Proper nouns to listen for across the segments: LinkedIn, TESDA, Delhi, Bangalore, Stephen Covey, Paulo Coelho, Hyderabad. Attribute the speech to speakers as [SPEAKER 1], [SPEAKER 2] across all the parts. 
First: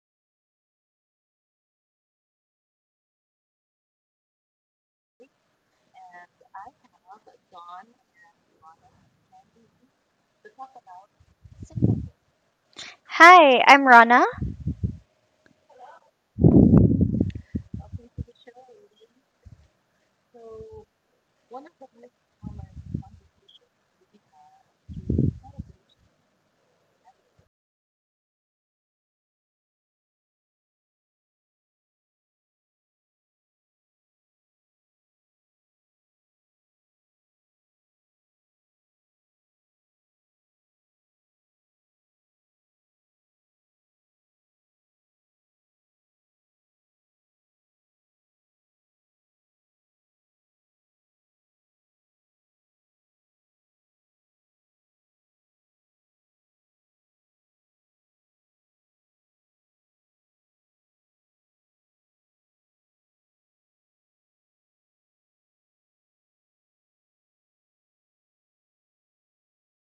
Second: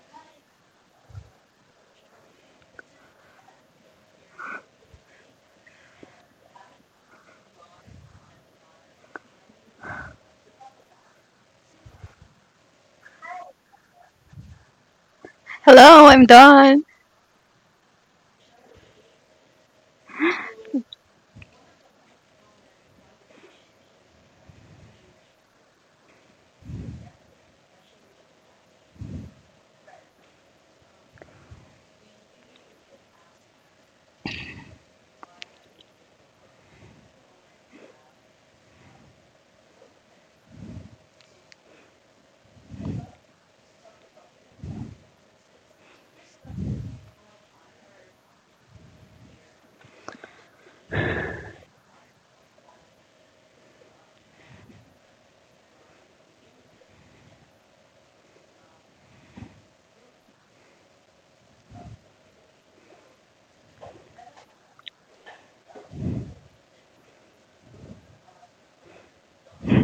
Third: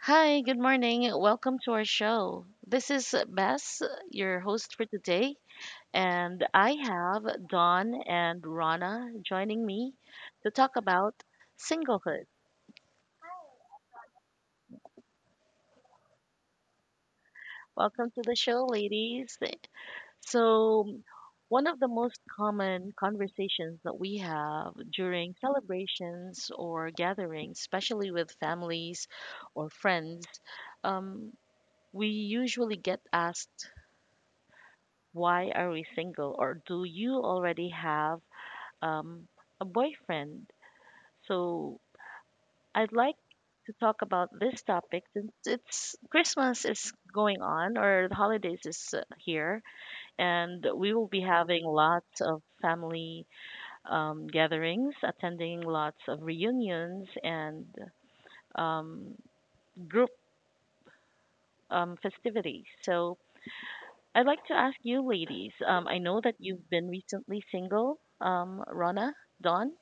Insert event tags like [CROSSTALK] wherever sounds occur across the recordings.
[SPEAKER 1] Hi, good morning. Welcome to our show. This is Bess, your host for today, and I have Dawn and Rana joining me to talk about singlehood.
[SPEAKER 2] Hi, I'm Rana.
[SPEAKER 3] Hello, I'm Dawn.
[SPEAKER 1] Welcome to the show, ladies. So, um, One of the most common conversations that we have during celebrations or gatherings, especially with families or friends, um, we usually get asked, why are we single, or do you already have um, a boyfriend? So I'd like to talk about this topic since it's Christmas is going on or the holidays is here, and we will be having lots of family gatherings, attending lots of reunions and um, group festivities. So I'd like to ask you ladies, I know that you've been recently single, Rana, Dawn.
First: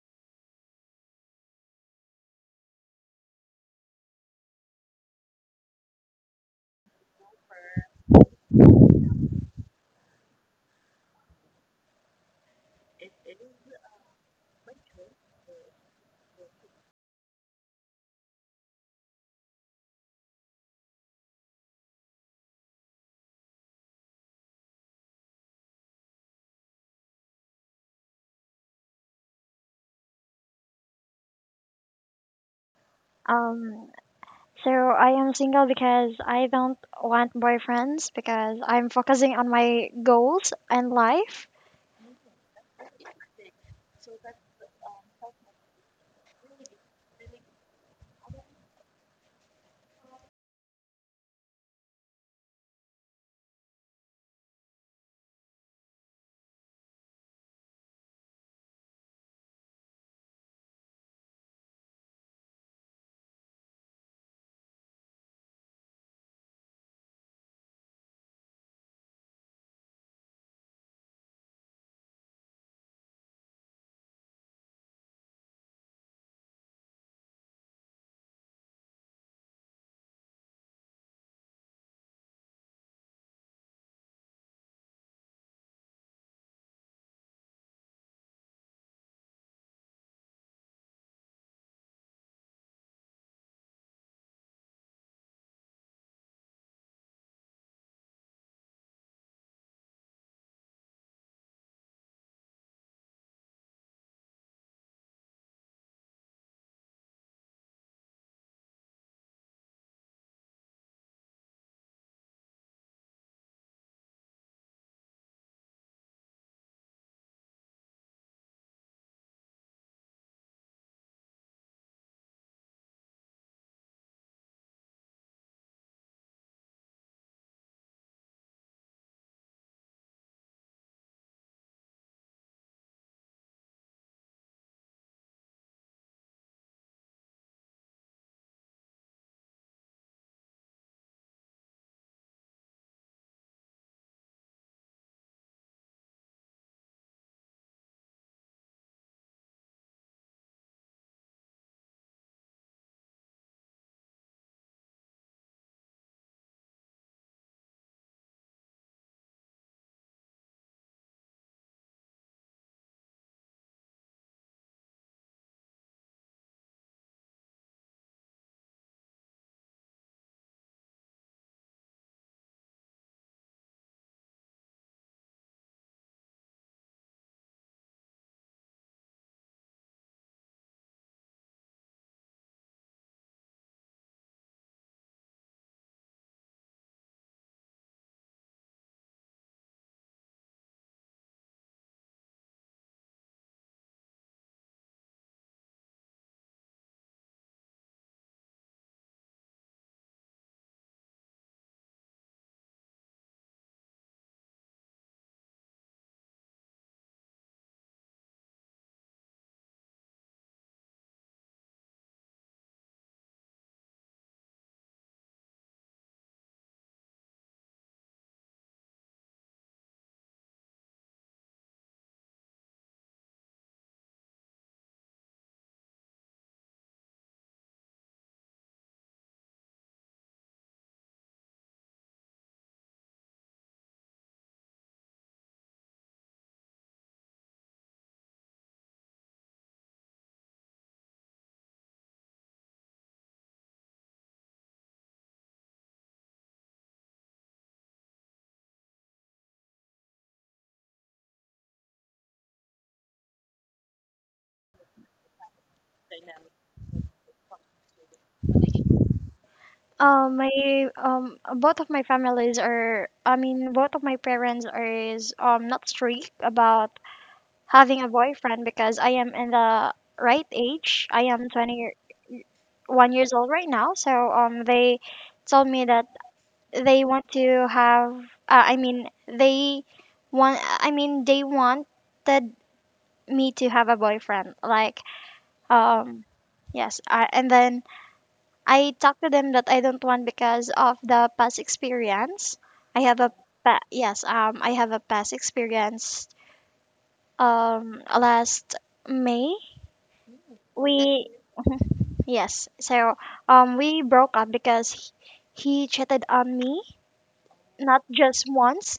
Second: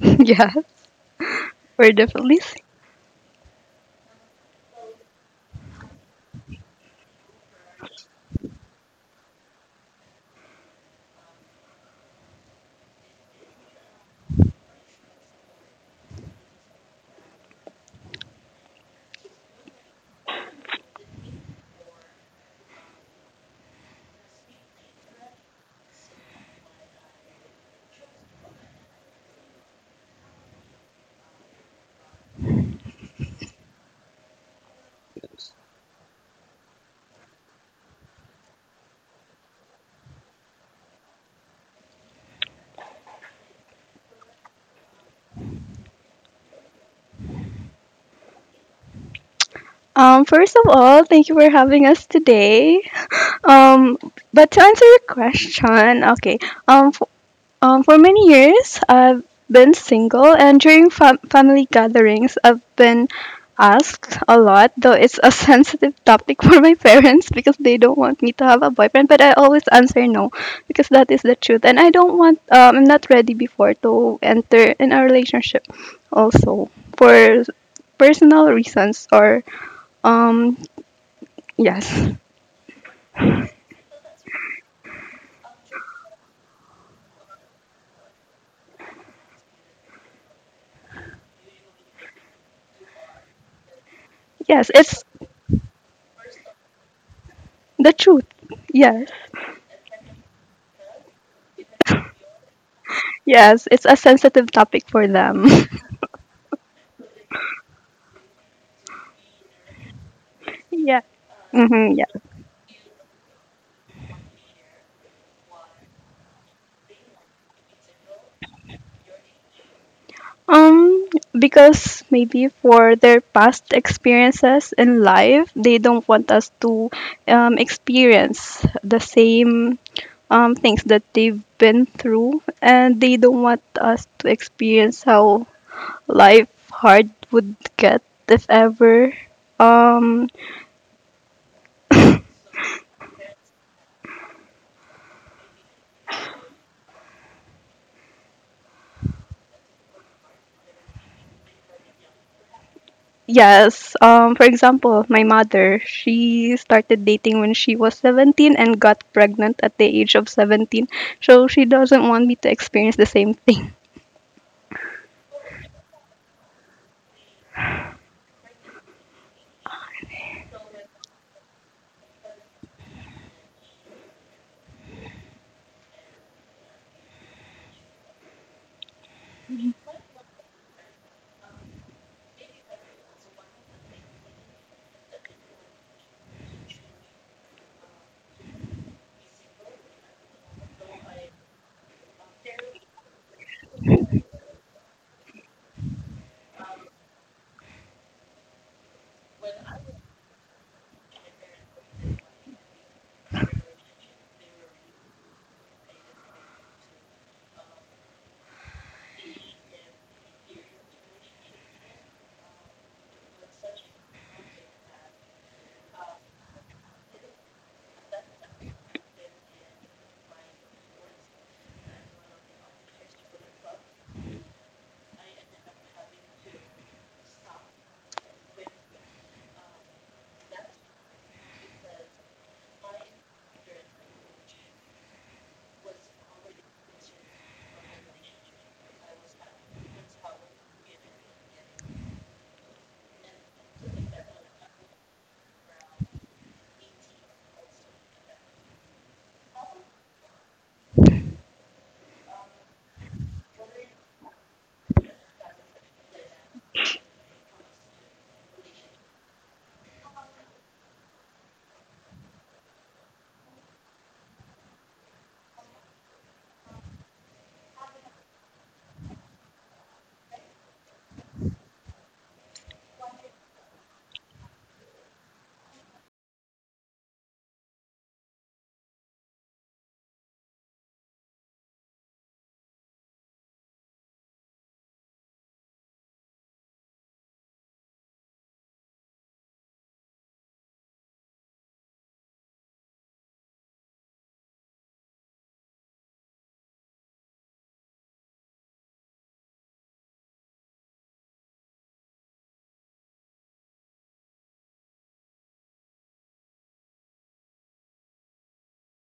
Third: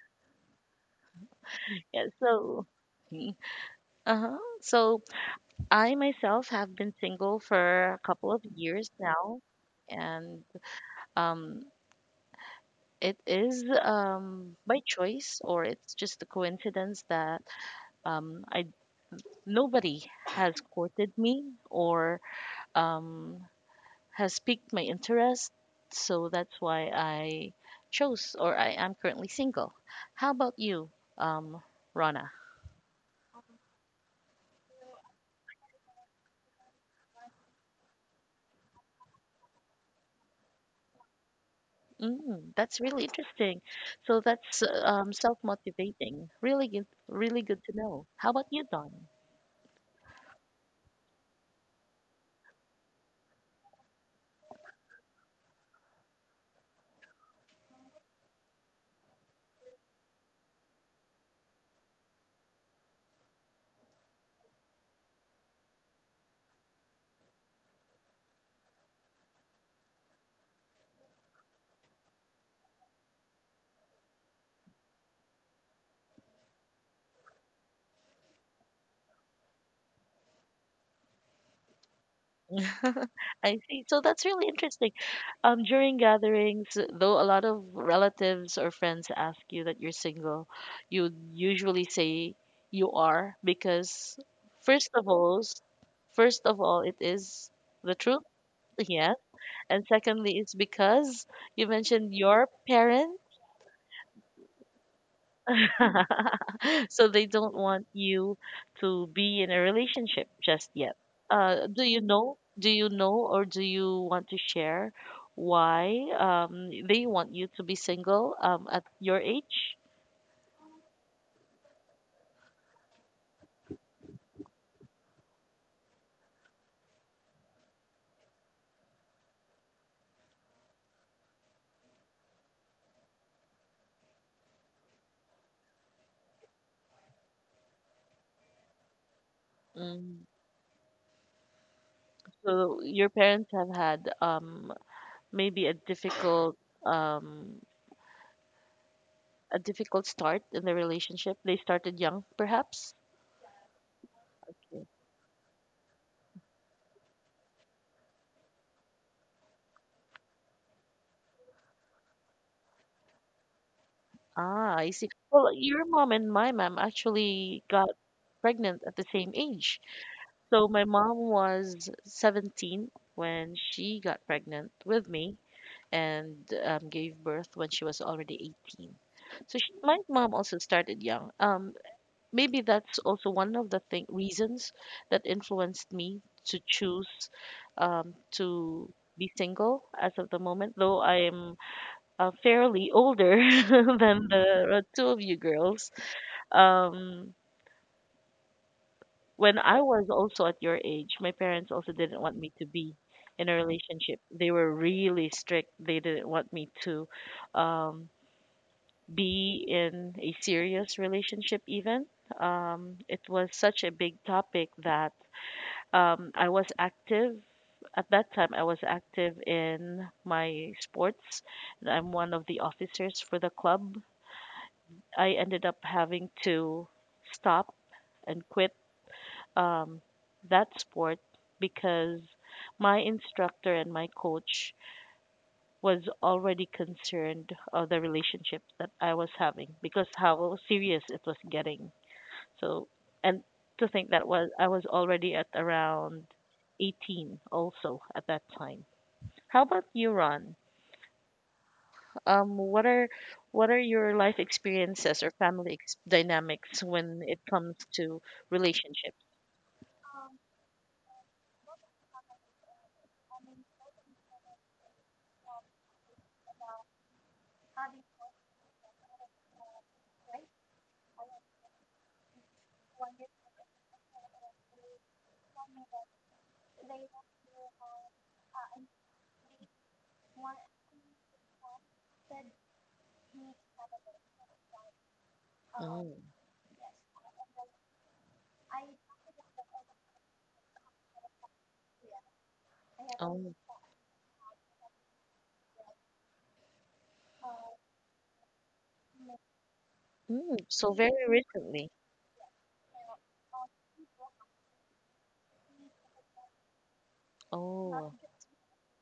[SPEAKER 3] [LAUGHS] yeah, we're
[SPEAKER 1] Yeah,
[SPEAKER 3] definitely. s-
[SPEAKER 1] so me. Uh-huh. So I myself have been single for a couple of years now, and um it is by choice, or it's just a coincidence that I nobody has courted me or um has piqued my interest, so that's why I chose, or I am currently single. How about you, um, Rana?
[SPEAKER 2] Um, so I am single because I don't want boyfriends because I'm focusing on my goals and life.
[SPEAKER 1] Mm, that's really interesting. So that's self-motivating. Really good, really good to know. How about you, Don?
[SPEAKER 3] First of all, thank you for having us today. Um, but to answer your question, okay. Um, for many years, I've been single, and during family gatherings, I've been asked a lot, though it's a [LAUGHS] sensitive topic for my parents because they don't want me to have a boyfriend. But I always answer no because that is the truth, and I don't want. I'm not ready before to enter in a relationship, also for personal reasons or um yes.
[SPEAKER 1] [LAUGHS] I see. So that's really interesting. During gatherings, though a lot of relatives or friends ask you that you're single, you usually say you are because,
[SPEAKER 3] Yes,
[SPEAKER 1] first
[SPEAKER 3] it's
[SPEAKER 1] of all, it is
[SPEAKER 3] the
[SPEAKER 1] the truth.
[SPEAKER 3] truth.
[SPEAKER 1] [LAUGHS]
[SPEAKER 3] Yes,
[SPEAKER 1] Yes. And secondly, it's because you mentioned your parents.
[SPEAKER 3] yes, it's a sensitive topic for them. [LAUGHS]
[SPEAKER 1] [LAUGHS] So they don't want you to be in a relationship just yet.
[SPEAKER 3] Yeah.
[SPEAKER 1] Do
[SPEAKER 3] Mm-hmm,
[SPEAKER 1] you
[SPEAKER 3] yeah.
[SPEAKER 1] know? Or do you want to share why they want you to be single at your age?
[SPEAKER 3] Um, because maybe for their past experiences in life, they don't want us to experience the same things that they've been through, and they don't want us to experience how life hard would get if ever.
[SPEAKER 1] Mm.
[SPEAKER 3] Um,
[SPEAKER 1] So your parents have had maybe a difficult um, start in the relationship. They started young, perhaps.
[SPEAKER 3] Yes. For
[SPEAKER 1] Yeah.
[SPEAKER 3] example, my mother, she started dating when she was 17 and got pregnant at the age of 17. So she doesn't want me to experience the same thing.
[SPEAKER 1] Ah, I see. Well, your mom and my mom actually got pregnant at the same age. So my mom was 17 when she got pregnant with me and gave birth when she was already 18. So she, my mom also started young. Maybe that's also one of the reasons that influenced me to choose to be single as of the moment, though I am fairly older [LAUGHS] than the two of you girls. Um, When I was also at your age, my parents also didn't want me to be in a relationship. They were really strict. They didn't want me to um, be in a serious relationship, even. It was such a big topic that I was active. At that time, I was active in my sports, and I'm one of the officers for the club. I ended up having to stop and quit um, that sport because my instructor and my coach was already concerned of the relationship that I was having because how serious it was getting. So, and to think that was I was already at around 18 also at that time. How about you, Ron? Um, what are what are your life experiences or family dynamics when it comes to relationships?
[SPEAKER 2] My Both of my families are, both of my parents are is not strict about having a boyfriend because I am in the right age. I am 21 years old right now, so they told me that they want to have uh, i mean they they wanted me to have a boyfriend, like
[SPEAKER 1] Mm.
[SPEAKER 2] um yes. I, and then I talked to them that I don't want because of the past experience I have a
[SPEAKER 1] Oh.
[SPEAKER 2] pa- yes, I have a past experience last may
[SPEAKER 1] Mm, so very
[SPEAKER 2] we
[SPEAKER 1] recently.
[SPEAKER 2] yes so we broke up because he cheated on me, not
[SPEAKER 1] Oh,
[SPEAKER 2] just once,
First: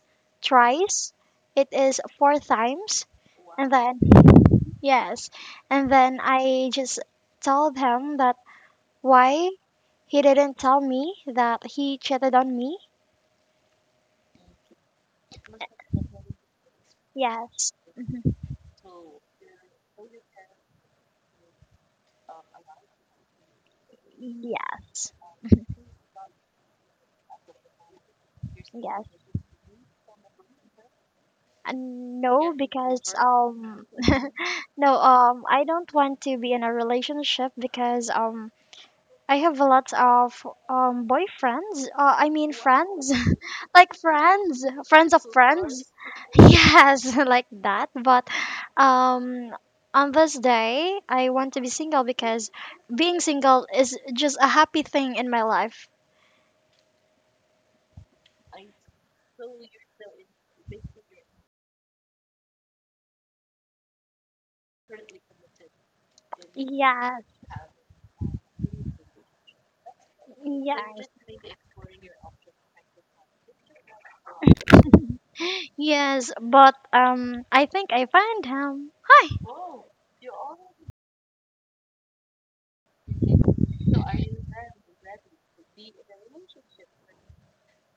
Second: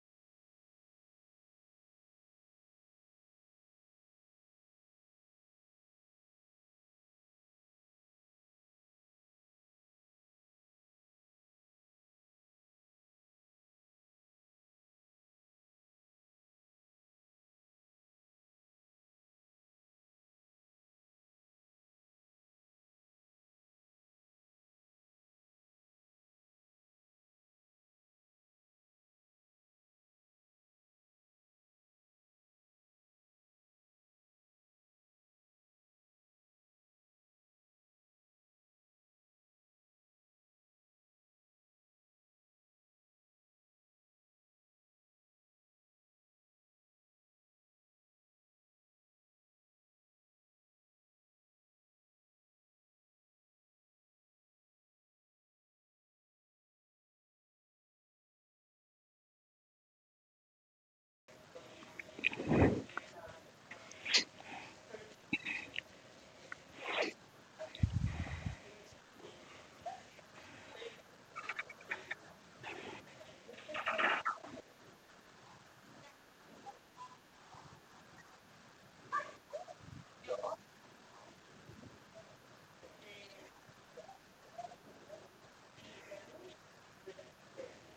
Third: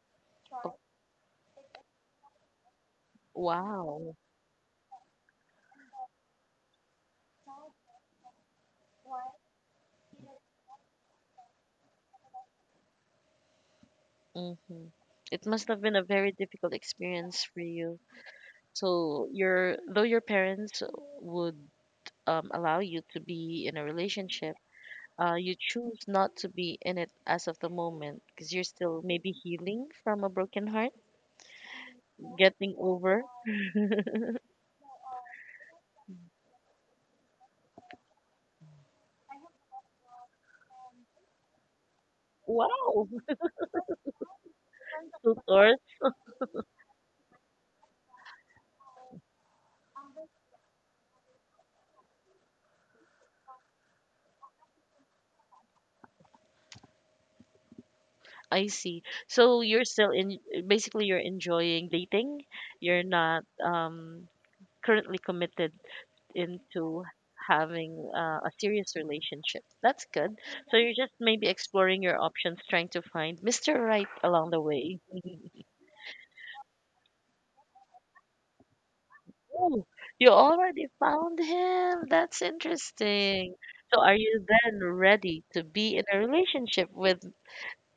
[SPEAKER 1] o-
[SPEAKER 2] twice. It is four times. And then,
[SPEAKER 1] wow.
[SPEAKER 2] yes. And then I just tell him that why he didn't tell me that he cheated on me.
[SPEAKER 1] Mm-hmm. It must have been a very difficult experience for
[SPEAKER 2] Yes.
[SPEAKER 1] you.
[SPEAKER 2] Mhm.
[SPEAKER 1] So your, though your parents would allow you to be in a relationship,
[SPEAKER 2] Yes.
[SPEAKER 1] you choose not to be in it as of the moment because you're still
[SPEAKER 2] Yes.
[SPEAKER 1] maybe healing from a broken heart,
[SPEAKER 2] Uh, no,
[SPEAKER 1] getting
[SPEAKER 2] because
[SPEAKER 1] over.
[SPEAKER 2] um no, I don't want to be in a relationship because I have a lot of boyfriends. I mean
[SPEAKER 1] Wow,
[SPEAKER 2] friends, like friends, friends
[SPEAKER 1] [LAUGHS]
[SPEAKER 2] of
[SPEAKER 1] tutor.
[SPEAKER 2] friends. Yes, [LAUGHS] like that. But um, on this day, I want to be single because being single is just a happy thing in my life.
[SPEAKER 1] I see. So you're still in, basically you're enjoying dating. You're not currently committed into
[SPEAKER 2] Yes,
[SPEAKER 1] having a serious relationship. That's good. So you're
[SPEAKER 2] yes,
[SPEAKER 1] just maybe exploring your options, trying to find Mr. Right along the way. [LAUGHS]
[SPEAKER 2] yes. But I think I find him. Hi,
[SPEAKER 1] Oh, you already found him. That's interesting. So are you then ready to be in a relationship with,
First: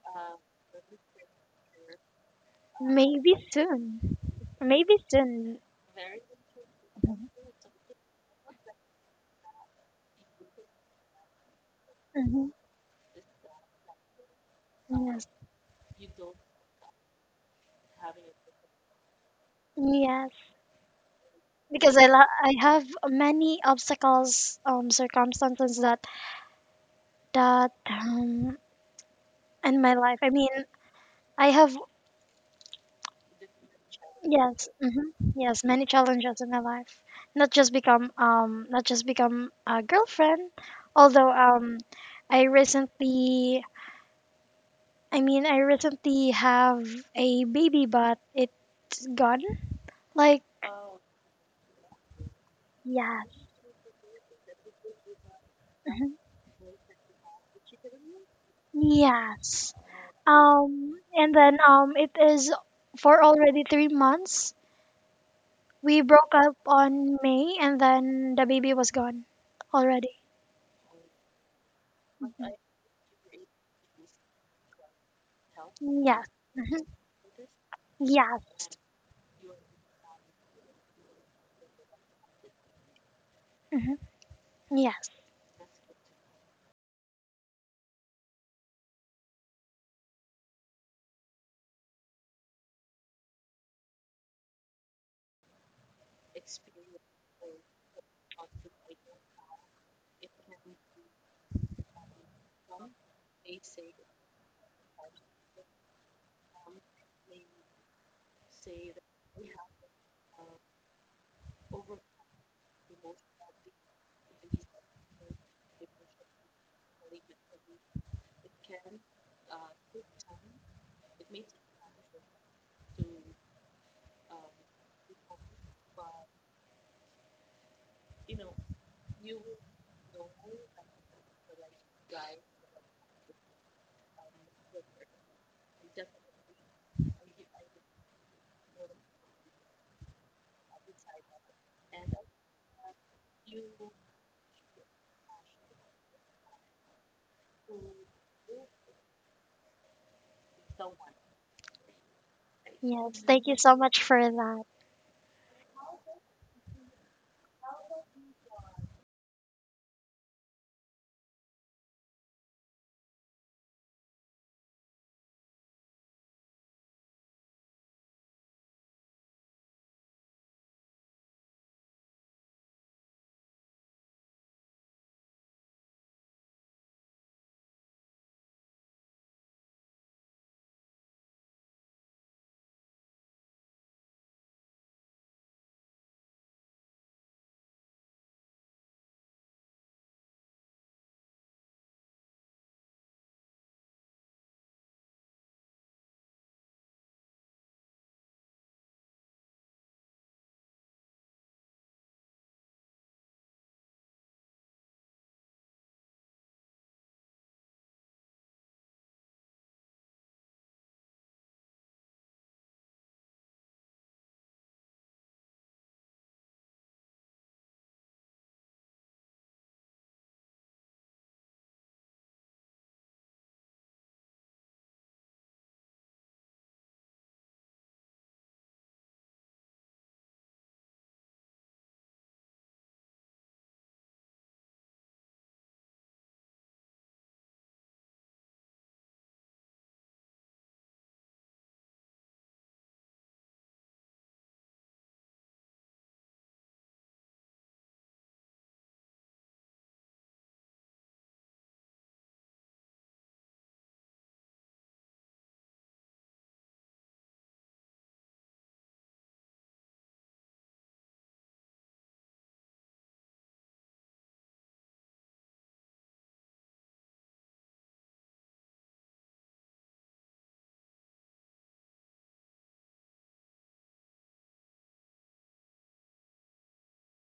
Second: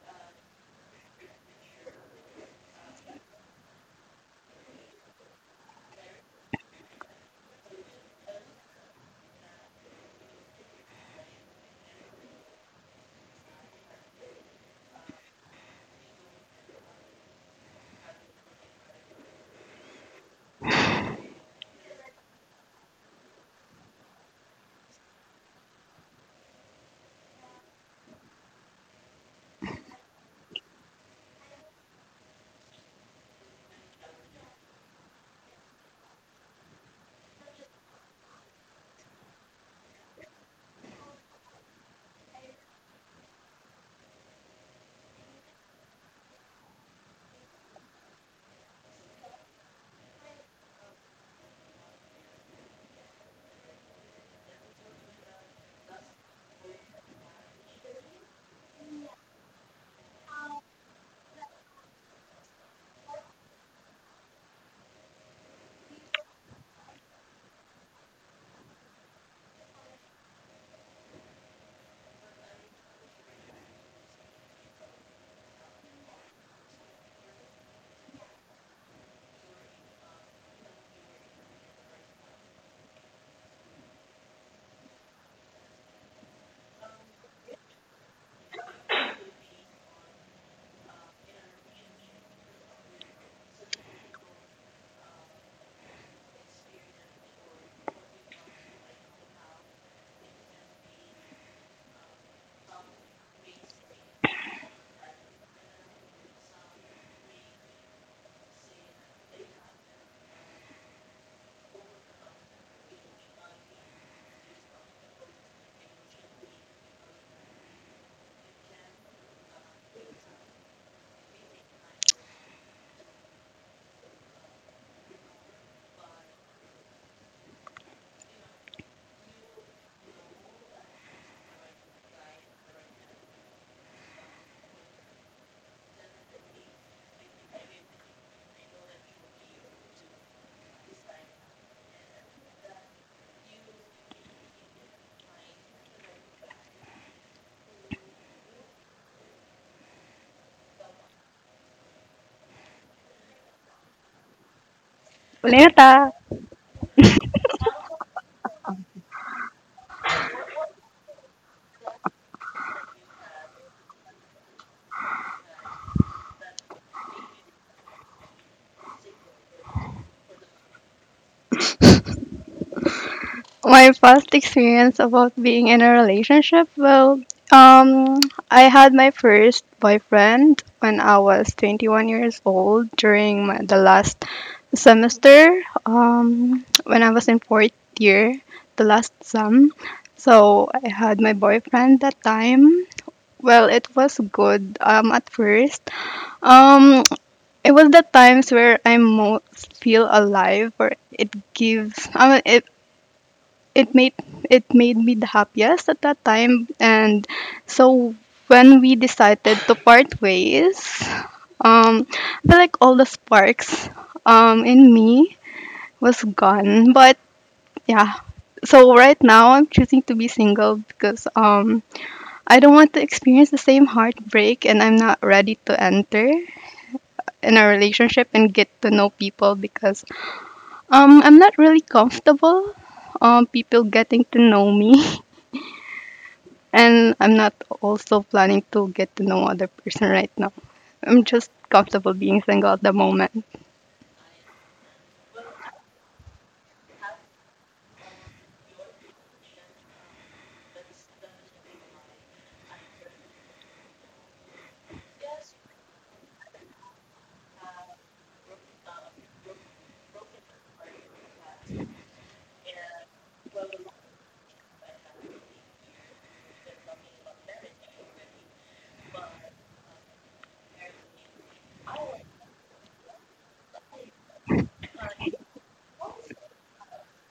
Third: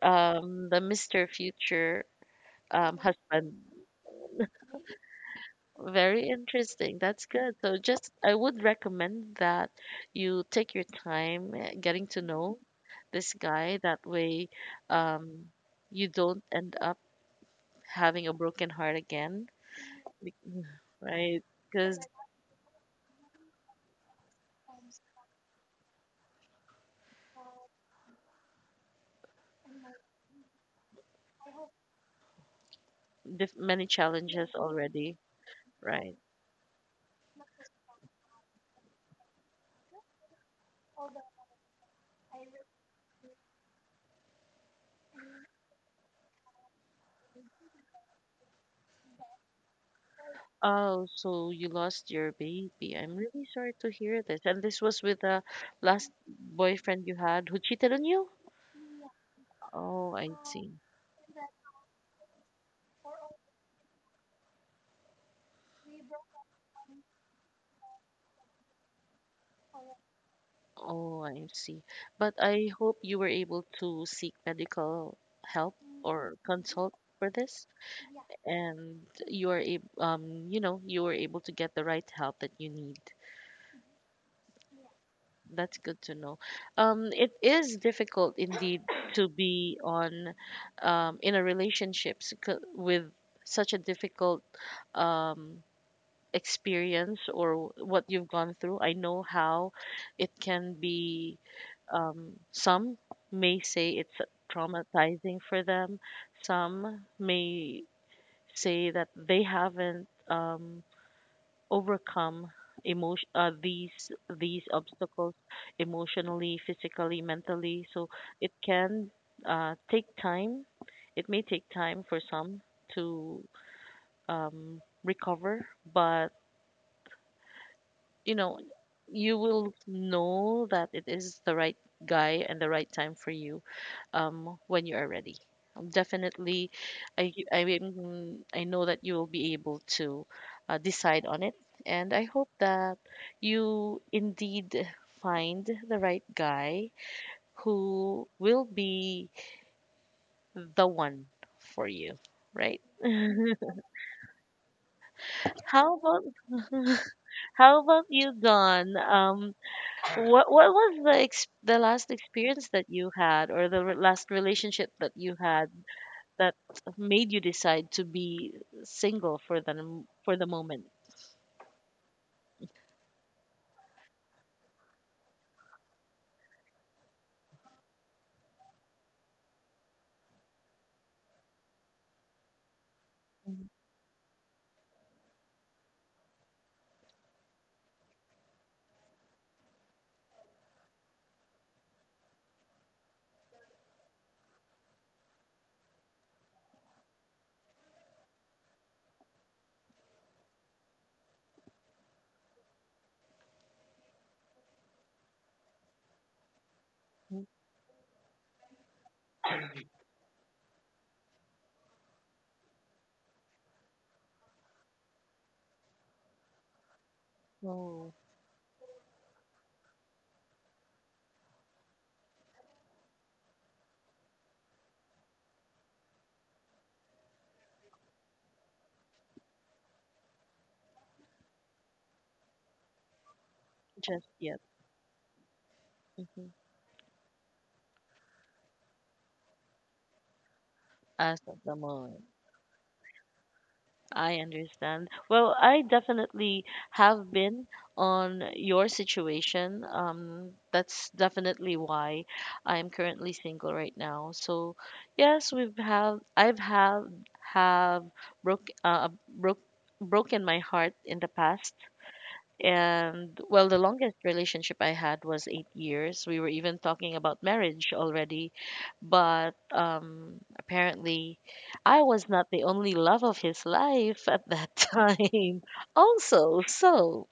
[SPEAKER 1] the Mr. Future
[SPEAKER 2] maybe
[SPEAKER 1] husband?
[SPEAKER 2] soon. Maybe soon.
[SPEAKER 1] Very interesting. That's good. So, just, I would recommend that you take your time getting to
[SPEAKER 2] Mhm.
[SPEAKER 1] know this guy. That way,
[SPEAKER 2] Yes.
[SPEAKER 1] um, you don't end up having a broken heart again,
[SPEAKER 2] Yes,
[SPEAKER 1] [SIGHS] right?
[SPEAKER 2] because
[SPEAKER 1] Because
[SPEAKER 2] I have many obstacles, circumstances that in my life. I mean, I have
[SPEAKER 1] many challenges
[SPEAKER 2] yes, hmm,
[SPEAKER 1] already,
[SPEAKER 2] yes, many
[SPEAKER 1] right?
[SPEAKER 2] challenges in my life. Not just become a girlfriend. Although I recently, I recently have a baby, but it's gone. Like
[SPEAKER 1] Oh, so you lost your baby. I'm
[SPEAKER 2] yes,
[SPEAKER 1] really sorry to hear this. And this was with the last
[SPEAKER 2] mhm,
[SPEAKER 1] boyfriend you had who cheated on you?
[SPEAKER 2] yes.
[SPEAKER 1] Oh, I see.
[SPEAKER 2] And then It is for already 3 months. We broke up on May, and then the baby was gone already.
[SPEAKER 1] Oh, I see. But
[SPEAKER 2] Okay.
[SPEAKER 1] I hope you were able to seek medical help
[SPEAKER 2] Yes,
[SPEAKER 1] or consult for this,
[SPEAKER 2] yes,
[SPEAKER 1] and you are you know, you were able to get the right help that you need.
[SPEAKER 2] mhm, yes,
[SPEAKER 1] That's good to know. It is difficult indeed to be in a relationship with such a difficult, um, experience, or what you've gone through. I know how it can be. Some may say it's traumatizing for them, some may say that they haven't overcome. These obstacles, emotionally, physically, mentally, so it can take time, it may take time for some to um, recover, but you know, you will know that it is the right guy and the right time for you when you are ready. Definitely, I know that you will be able to decide on it. And I hope that you indeed find the right guy who will be the one for you, right?
[SPEAKER 2] yes. Thank you
[SPEAKER 1] [LAUGHS]
[SPEAKER 2] so much for that.
[SPEAKER 3] [LAUGHS] Wala
[SPEAKER 1] How
[SPEAKER 3] na.
[SPEAKER 1] about [LAUGHS] how about you, Don? What was the ex the last experience that you had, or the last relationship that you had that made you decide to be single for the for the moment?
[SPEAKER 3] My first experience about being in a relationship, well, um, I had my first boyfriend when I was 21 years old during my, the last semester, when I was in fourth year, the last sem. So I had my boyfriend that time. Well, it was good at first. Um, it was the times where I most feel alive, or it gives. I mean, it made it made me the happiest at that time, and
[SPEAKER 1] Mhm.
[SPEAKER 3] so when we decided to part ways, I feel like all the sparks in me was gone. But yeah,
[SPEAKER 1] No,
[SPEAKER 3] so right now I'm choosing to be single because I don't want to experience the same heartbreak, and I'm not ready to enter in a relationship and get to know people because I'm not really comfortable people getting
[SPEAKER 1] just
[SPEAKER 3] to
[SPEAKER 1] yet.
[SPEAKER 3] know me. [LAUGHS]
[SPEAKER 1] Hmm.
[SPEAKER 3] And I'm not also planning to get to know other person right now. I'm
[SPEAKER 1] As
[SPEAKER 3] just
[SPEAKER 1] of the
[SPEAKER 3] comfortable
[SPEAKER 1] moment.
[SPEAKER 3] being single at the moment.
[SPEAKER 1] I understand. Well, I definitely have been on your situation. That's definitely why I'm currently single right now. So, yes, we've have I've have broke broke broken my heart in the past, and well, the longest relationship I had was 8 years. We were even talking about marriage already, but apparently, I was not the only love of his life at that [LAUGHS] time. Also, so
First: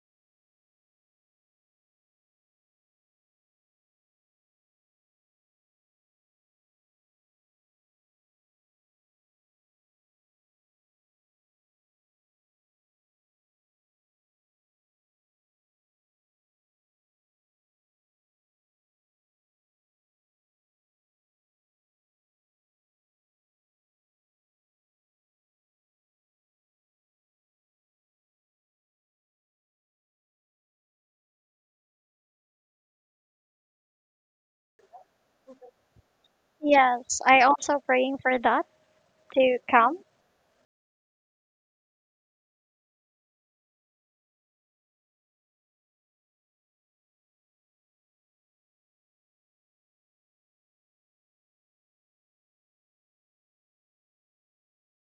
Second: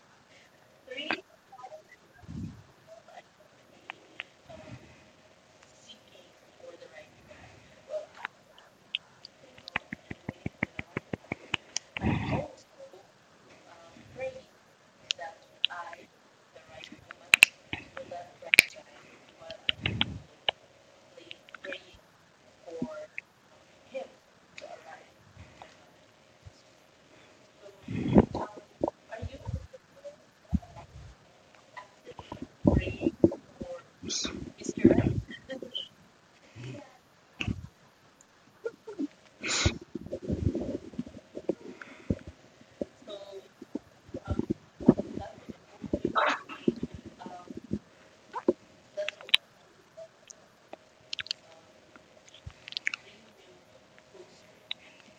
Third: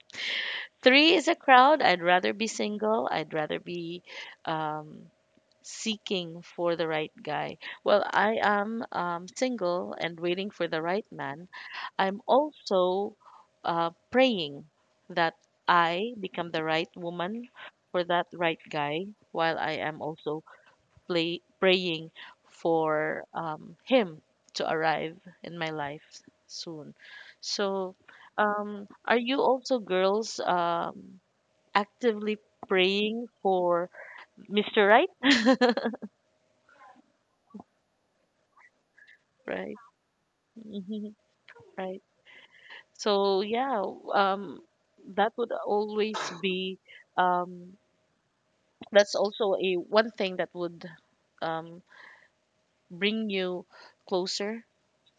[SPEAKER 1] three is a crowd. I'd rather be single. I'd rather be um, seeking for the right guy. Well, I am single and waiting for the right man. I'm also praying that I become the right woman for that right guy, while I am also praying for him to arrive in my life soon. So, are you also girls actively praying for Mr. Right?
[SPEAKER 2] Yes, I also praying for that to
[SPEAKER 1] Right.
[SPEAKER 2] come.
[SPEAKER 1] Mhm. Right. So yeah, um, that would always be um, that's also a one thing that would um, bring you closer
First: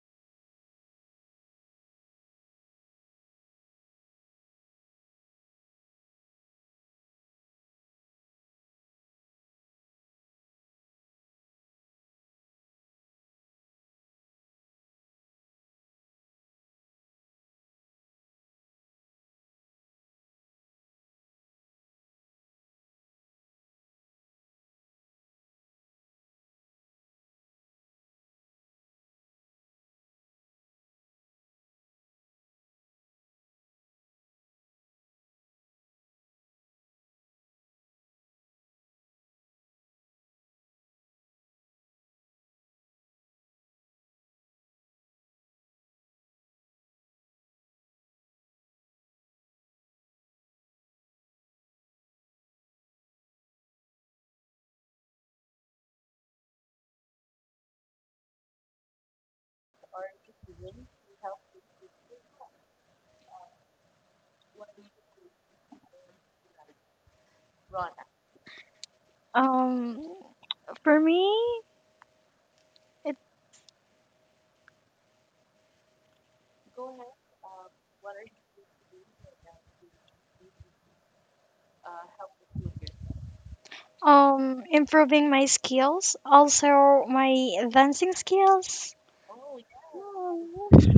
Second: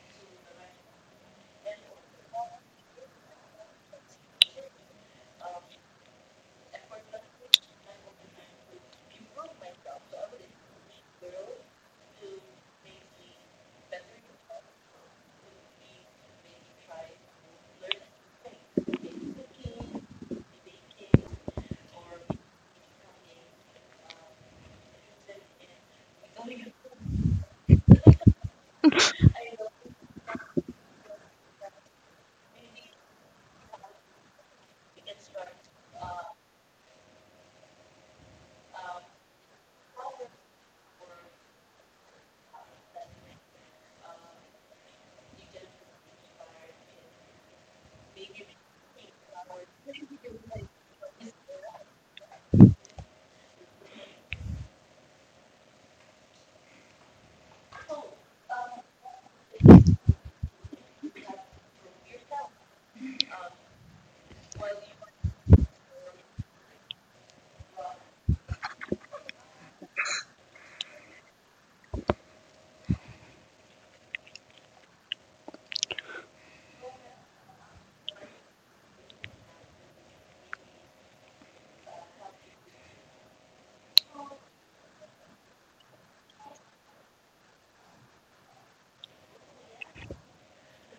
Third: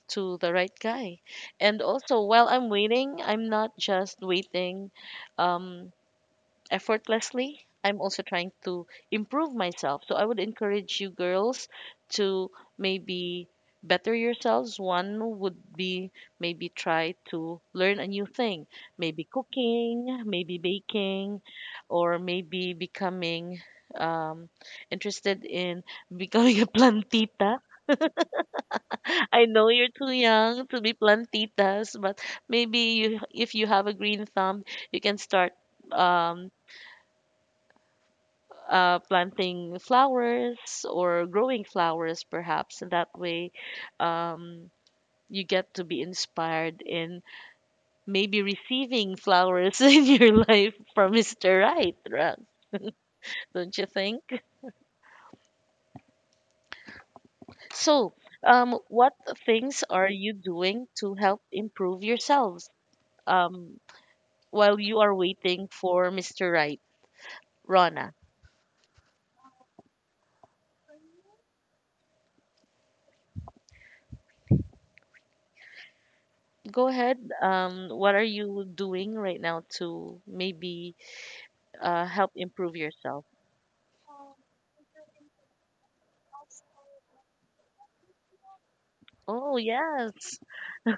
[SPEAKER 1] to the right guy. And also, while I'm waiting, I'm not just waiting. Um, effortlessly, I'm also trying to improve myself. So I would encourage you girls to maybe better yourselves. One would be maybe try to learn a new thing, maybe cooking, maybe baking, or maybe becoming um interested in [LAUGHS] becoming a plantita. [LAUGHS] I know you're too young to be plantitas, but maybe you if you have a green thumb, you can start um planting flowers or growing flowers, perhaps. And that way, um, you get to be inspired in maybe receiving flowers [LAUGHS] in your life from Mr. Right, right? Don't you think? So, what things are you doing to help improve yourselves um, while you are waiting for Mr. Right? Rana,
[SPEAKER 2] Um, for me, it
[SPEAKER 1] go ahead. What are you doing right now to maybe help improve yourself?
[SPEAKER 2] Improving my skills, also my dancing skills.
[SPEAKER 1] Oh, yes.
[SPEAKER 2] Mm.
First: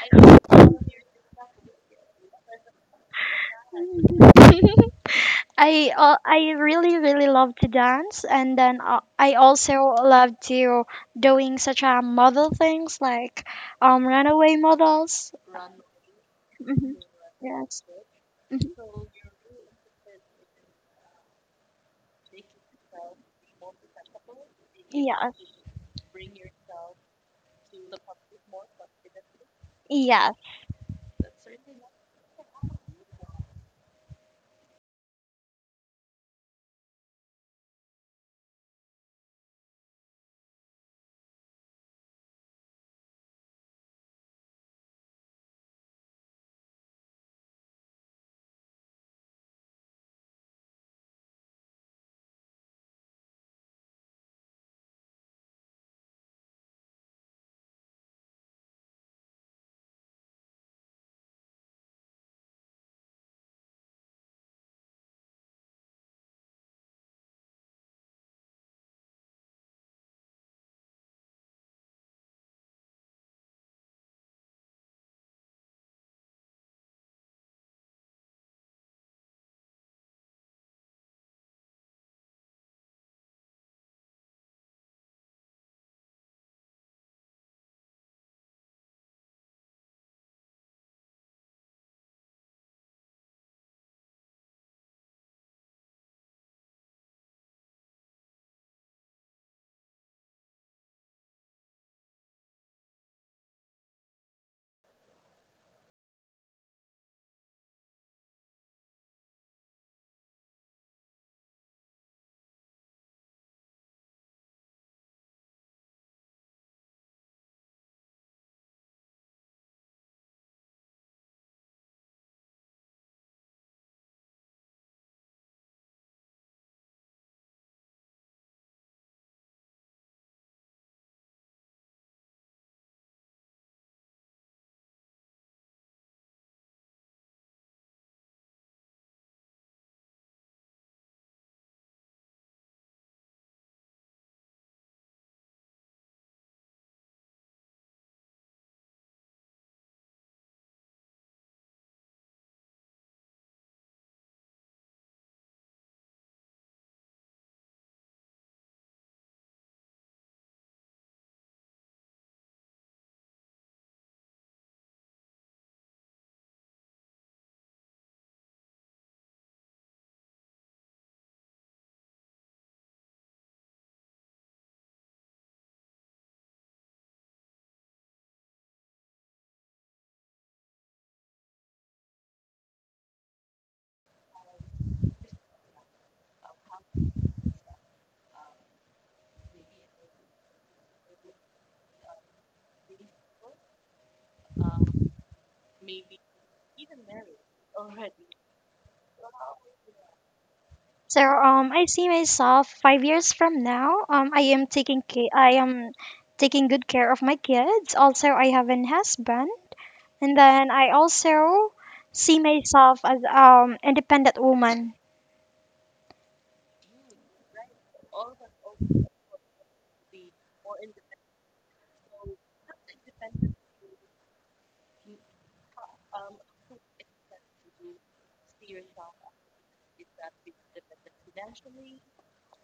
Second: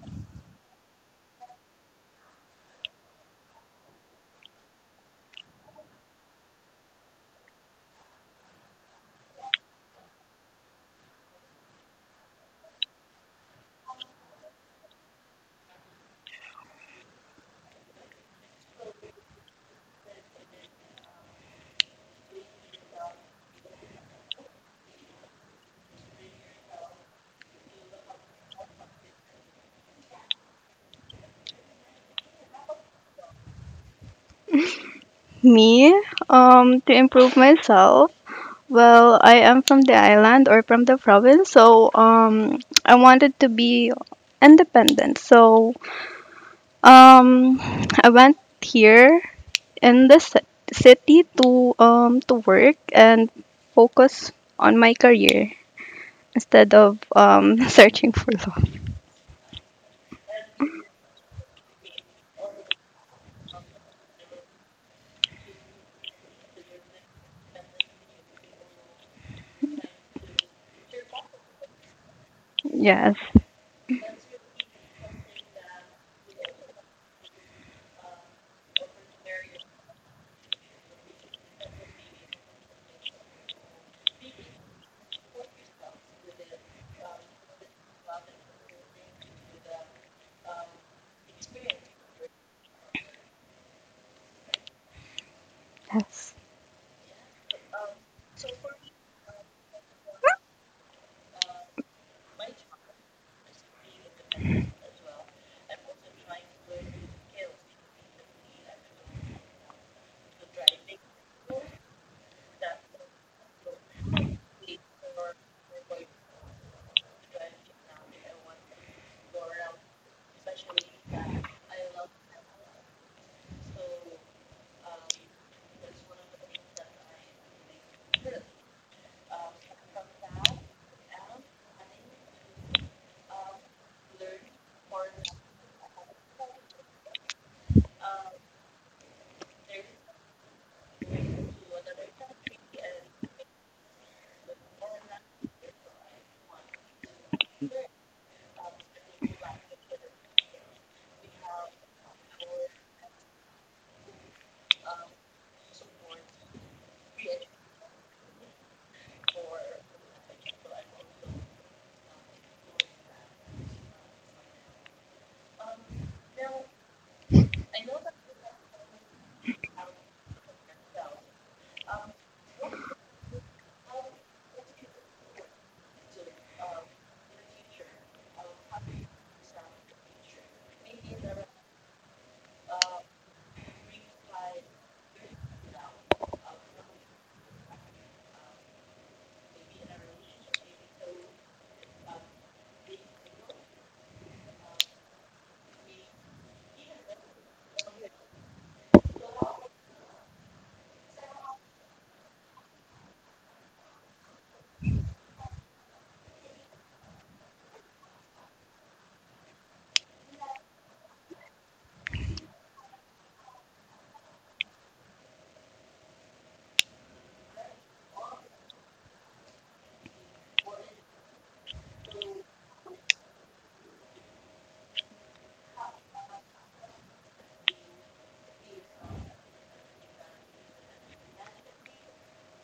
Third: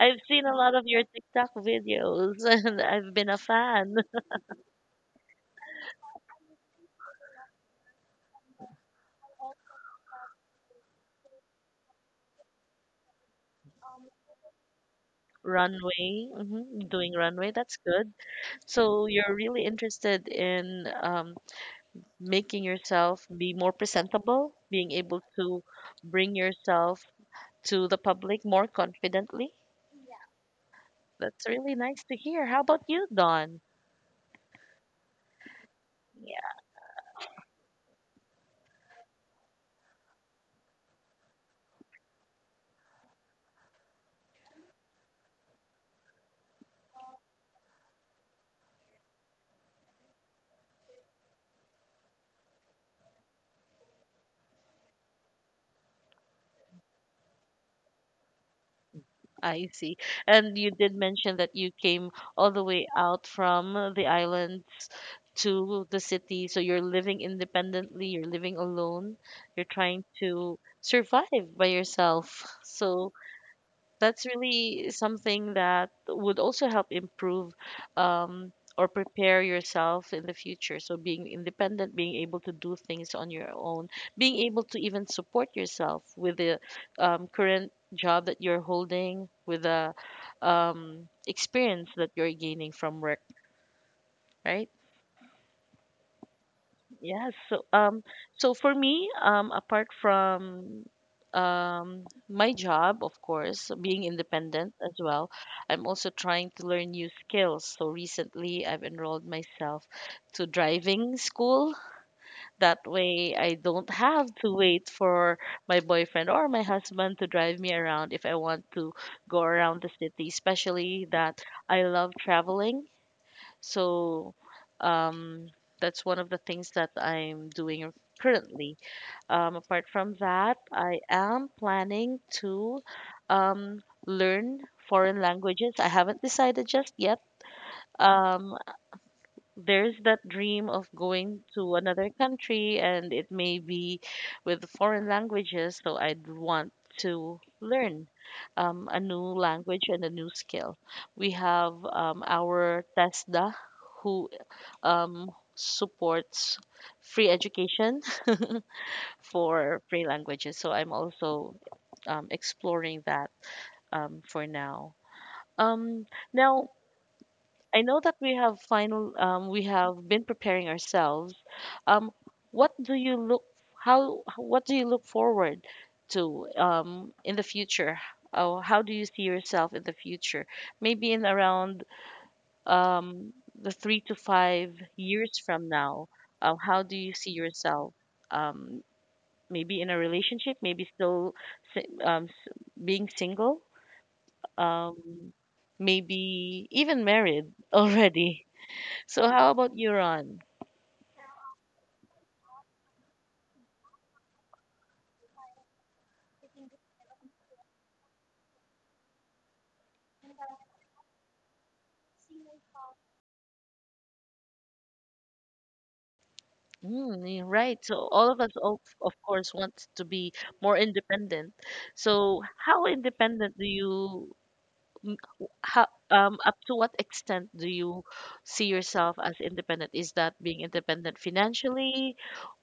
[SPEAKER 1] I've seen a lot of your TikTok videos [LAUGHS] and I've been a fan.
[SPEAKER 2] [LAUGHS] I really really love to dance, and then I also love to doing such a model things, like runaway models.
[SPEAKER 1] Runway, hmm,
[SPEAKER 2] Mhm.
[SPEAKER 1] doing runway, that's
[SPEAKER 2] Yes.
[SPEAKER 1] good. So you're really interested in making yourself be more presentable, being able
[SPEAKER 2] Yes.
[SPEAKER 1] to bring yourself to the public more confidently.
[SPEAKER 2] Yes.
[SPEAKER 1] That's really nice to hear. How about you, Don?
[SPEAKER 3] Me, to improve myself. Well, I am from the island or from the province, so I wanted to be independent. So um, I went here in the city to work and focus on my career instead of [LAUGHS] searching for love.
[SPEAKER 1] I see. And you did mention that you came all the way out from the islands to the city. So you're living independently, you're living alone, you're trying to survive by yourself. So
[SPEAKER 3] Yes.
[SPEAKER 1] that's really something that would also help improve or prepare yourself in the future. So being independent, being able to do things on your own, being able to even support yourself with the current job that you're holding, with the experience that you're gaining from work, right?
[SPEAKER 3] Yes.
[SPEAKER 1] Yes. So so for me, apart from my job, of course, being independent as well, I'm also trying to learn new skills. So recently I've enrolled myself to driving school. That way I don't have to wait for my boyfriend or my husband to drive me around if I want to go around the city, especially that I love traveling. So um, that's one of the things that I'm doing currently. Apart from that, I am planning to learn foreign languages. I haven't decided just yet. Um, there's that dream of going to another country, and it may be with foreign languages, so I'd want to learn a new language and a new skill. We have our TESDA, who supports free education [LAUGHS] for free languages. So I'm also exploring that for now. Um, Now I know that we have final. We have been preparing ourselves. Um, what do you look? How? What do you look forward to in the future? Oh, how do you see yourself in the future? Maybe in around um, the 3 to 5 years from now, how do you see yourself? Um, Maybe in a relationship, maybe still si- um, s- being single, um, maybe even married [LAUGHS] already. So, how about you, Ron?
[SPEAKER 2] So I see myself 5 years from now. I am taking good care of my kids. Also, I have an husband, and then I also see myself as independent woman.
[SPEAKER 1] Mm, you right. So, all of us, of course, want to be more independent. So, how independent do you m- w- how up to what extent do you see yourself as independent? Is that being independent financially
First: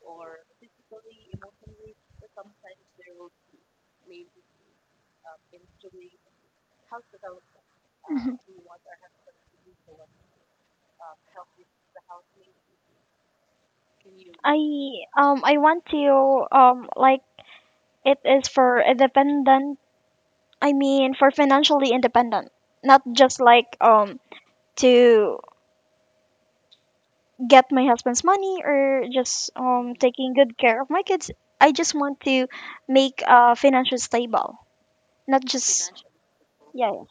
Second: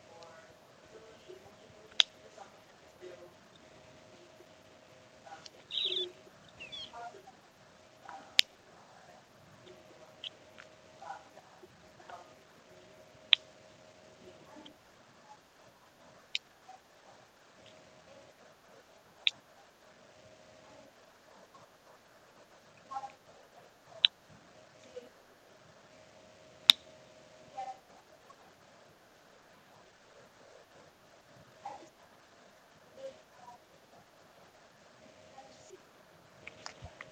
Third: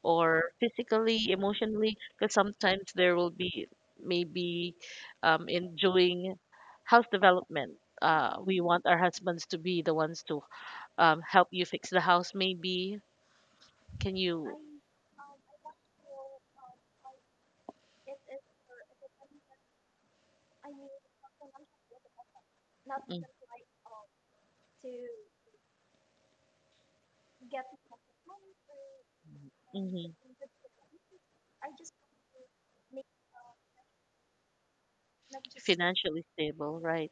[SPEAKER 1] or physically, emotionally? Because sometimes there will be maybe in doing house development. We want our husbands to be the ones to help you fix the house. Maybe can you.
[SPEAKER 2] I I want to like it is for independent. I mean for financially independent, not
[SPEAKER 1] Mm.
[SPEAKER 2] just like to get my husband's money or just
[SPEAKER 1] Mhm.
[SPEAKER 2] taking good care of my kids. I just want to make financial stable, not just
[SPEAKER 1] Financially stable,
[SPEAKER 2] yeah,
[SPEAKER 1] right?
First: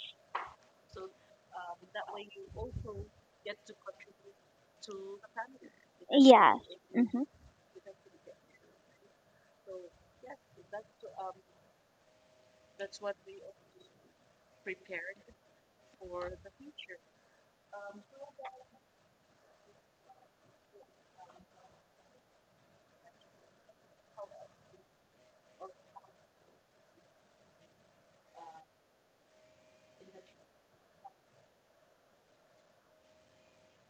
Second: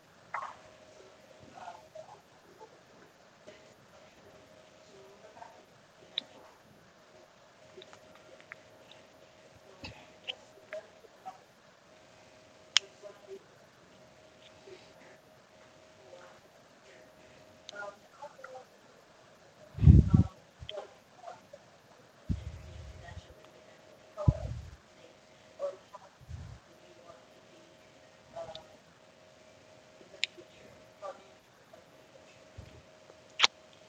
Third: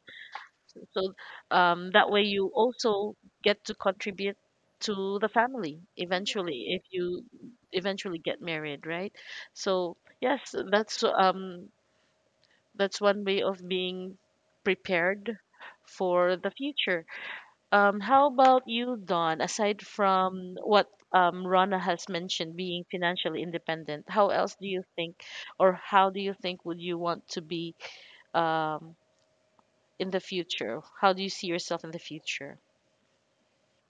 [SPEAKER 1] So that way you also get to contribute to the family
[SPEAKER 2] yeah.
[SPEAKER 1] eventually if you
[SPEAKER 2] Mm-hmm.
[SPEAKER 1] eventually get married, right? So yes, that's one way of being prepared for the future. How about you, Don? Aside from what Rana has mentioned, being financially independent, how else do you think, or how do you think would you want to be um, in the future? How do you see yourself in the future?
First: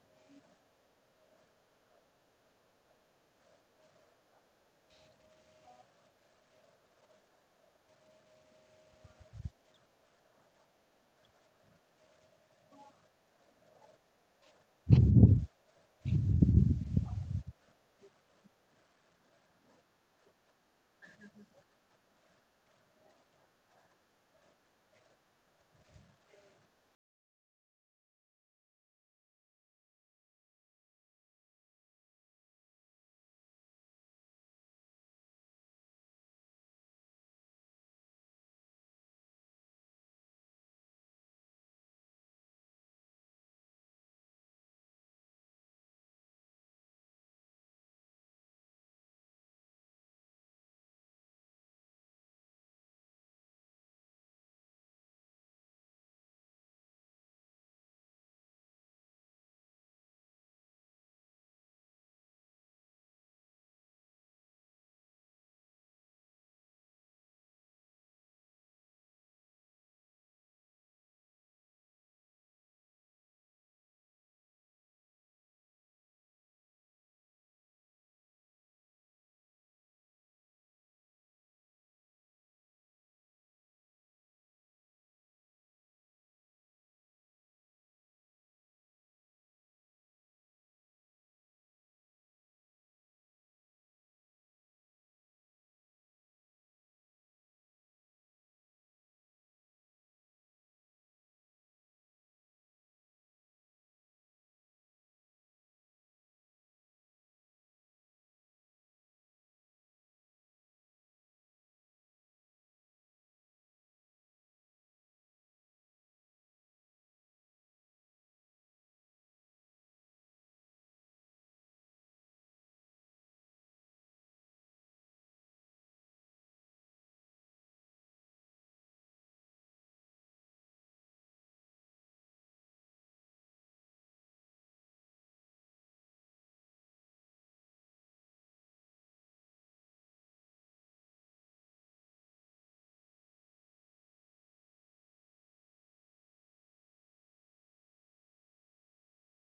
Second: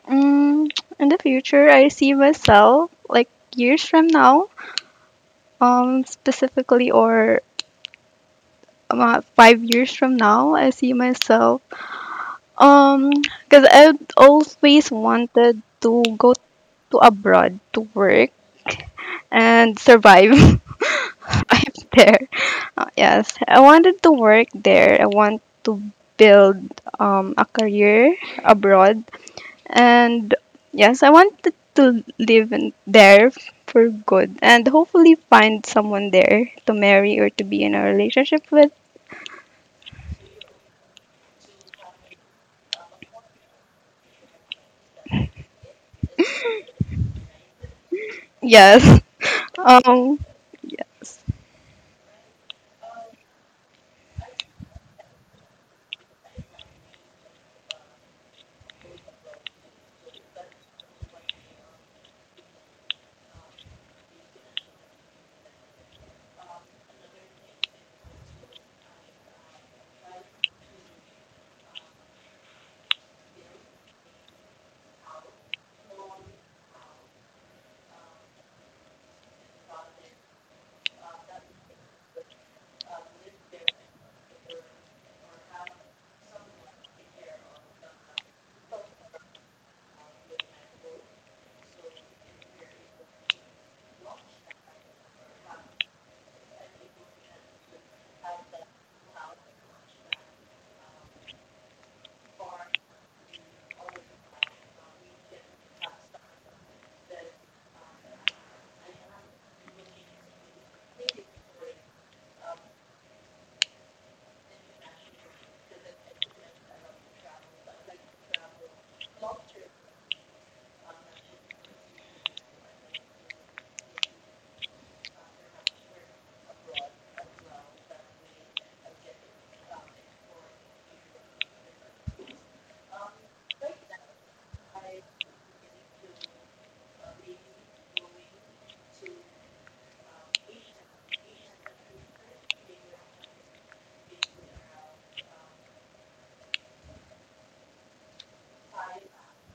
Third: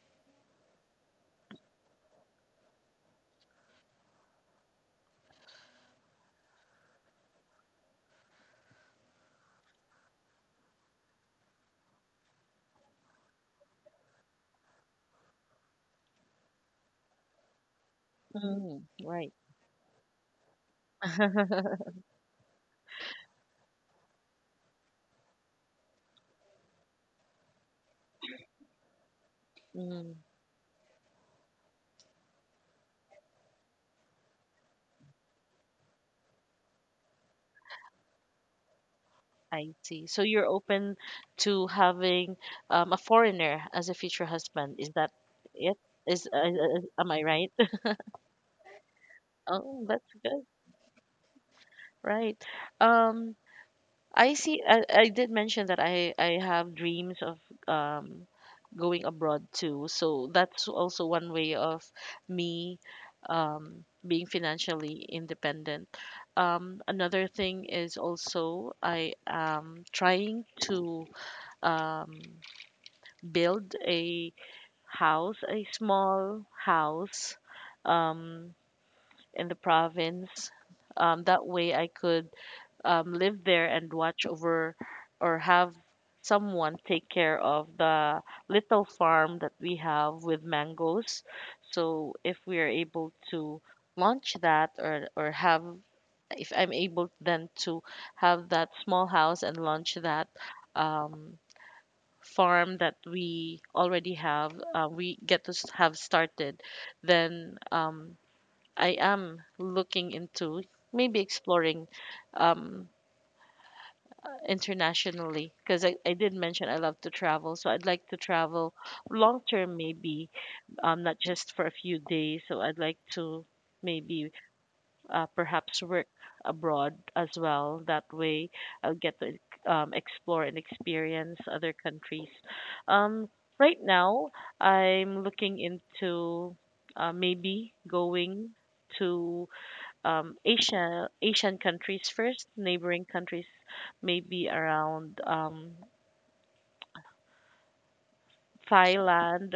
[SPEAKER 3] Mm, in the future, I see myself like years from now, specifically or about 5 years from now, I see myself um because I always wanted to go to abroad to work
[SPEAKER 1] Mm, right.
[SPEAKER 3] and survive. [LAUGHS]
[SPEAKER 1] [LAUGHS]
[SPEAKER 3] I'm there. Yes, I wanted to work there. I want to build a career abroad.
[SPEAKER 1] Mm,
[SPEAKER 3] And yes, I wanted to live in there for good and hopefully find someone there to marry or to be in a relationship with.
[SPEAKER 1] I see. So you're open to having a foreigner as a future husband. Is that it? Is Am I right? [LAUGHS]
[SPEAKER 3] Yes. [LAUGHS]
[SPEAKER 1] Oh, that's
[SPEAKER 3] Um
[SPEAKER 1] good. Right. Um, I see. I did mention that I have dreams of um going abroad too. So that's also one way of me being financially independent. Another thing is also I am trying to um build a house, a small house um in the province. That way I could live there and watch over or have someone take care of the little farm that we have with mangoes. So if we are able to launch that or have if I'm able then to have that small house and launch that um, farm that we already have, we get to have started, then I am looking into maybe exploring um, internationally because I did mention I love to travel. So I'd like to travel long term, maybe, not just for a few days. So I'd like to maybe perhaps work abroad as well. That way I'll get to explore and experience other countries. Um, right now, I'm looking into maybe going to Asian countries first, neighboring countries maybe around Thailand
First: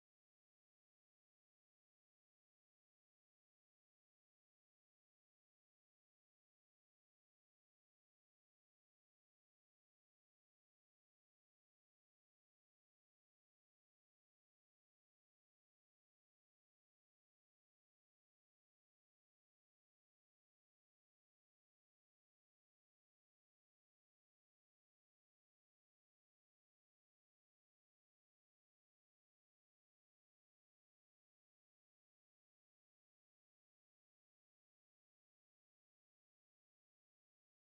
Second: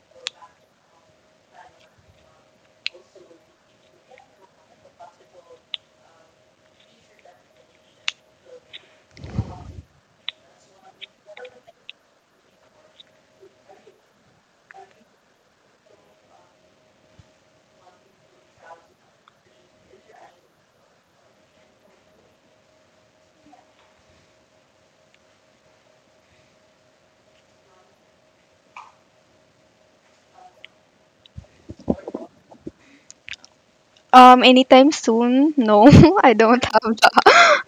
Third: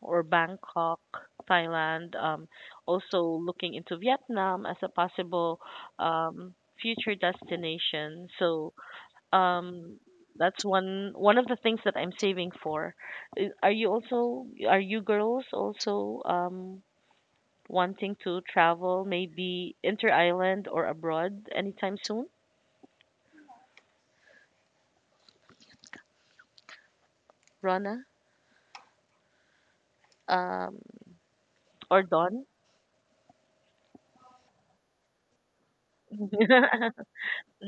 [SPEAKER 1] or Bangkok, Thailand. Also looking into Vietnam as a possible um, future destination. So um, that's one of the things that I'm saving for. Are you girls also wanting to travel maybe inter island or abroad anytime soon, Rana? um or done.
[SPEAKER 3] anytime soon? No, [LAUGHS] I
[SPEAKER 1] [LAUGHS]
[SPEAKER 3] don't have the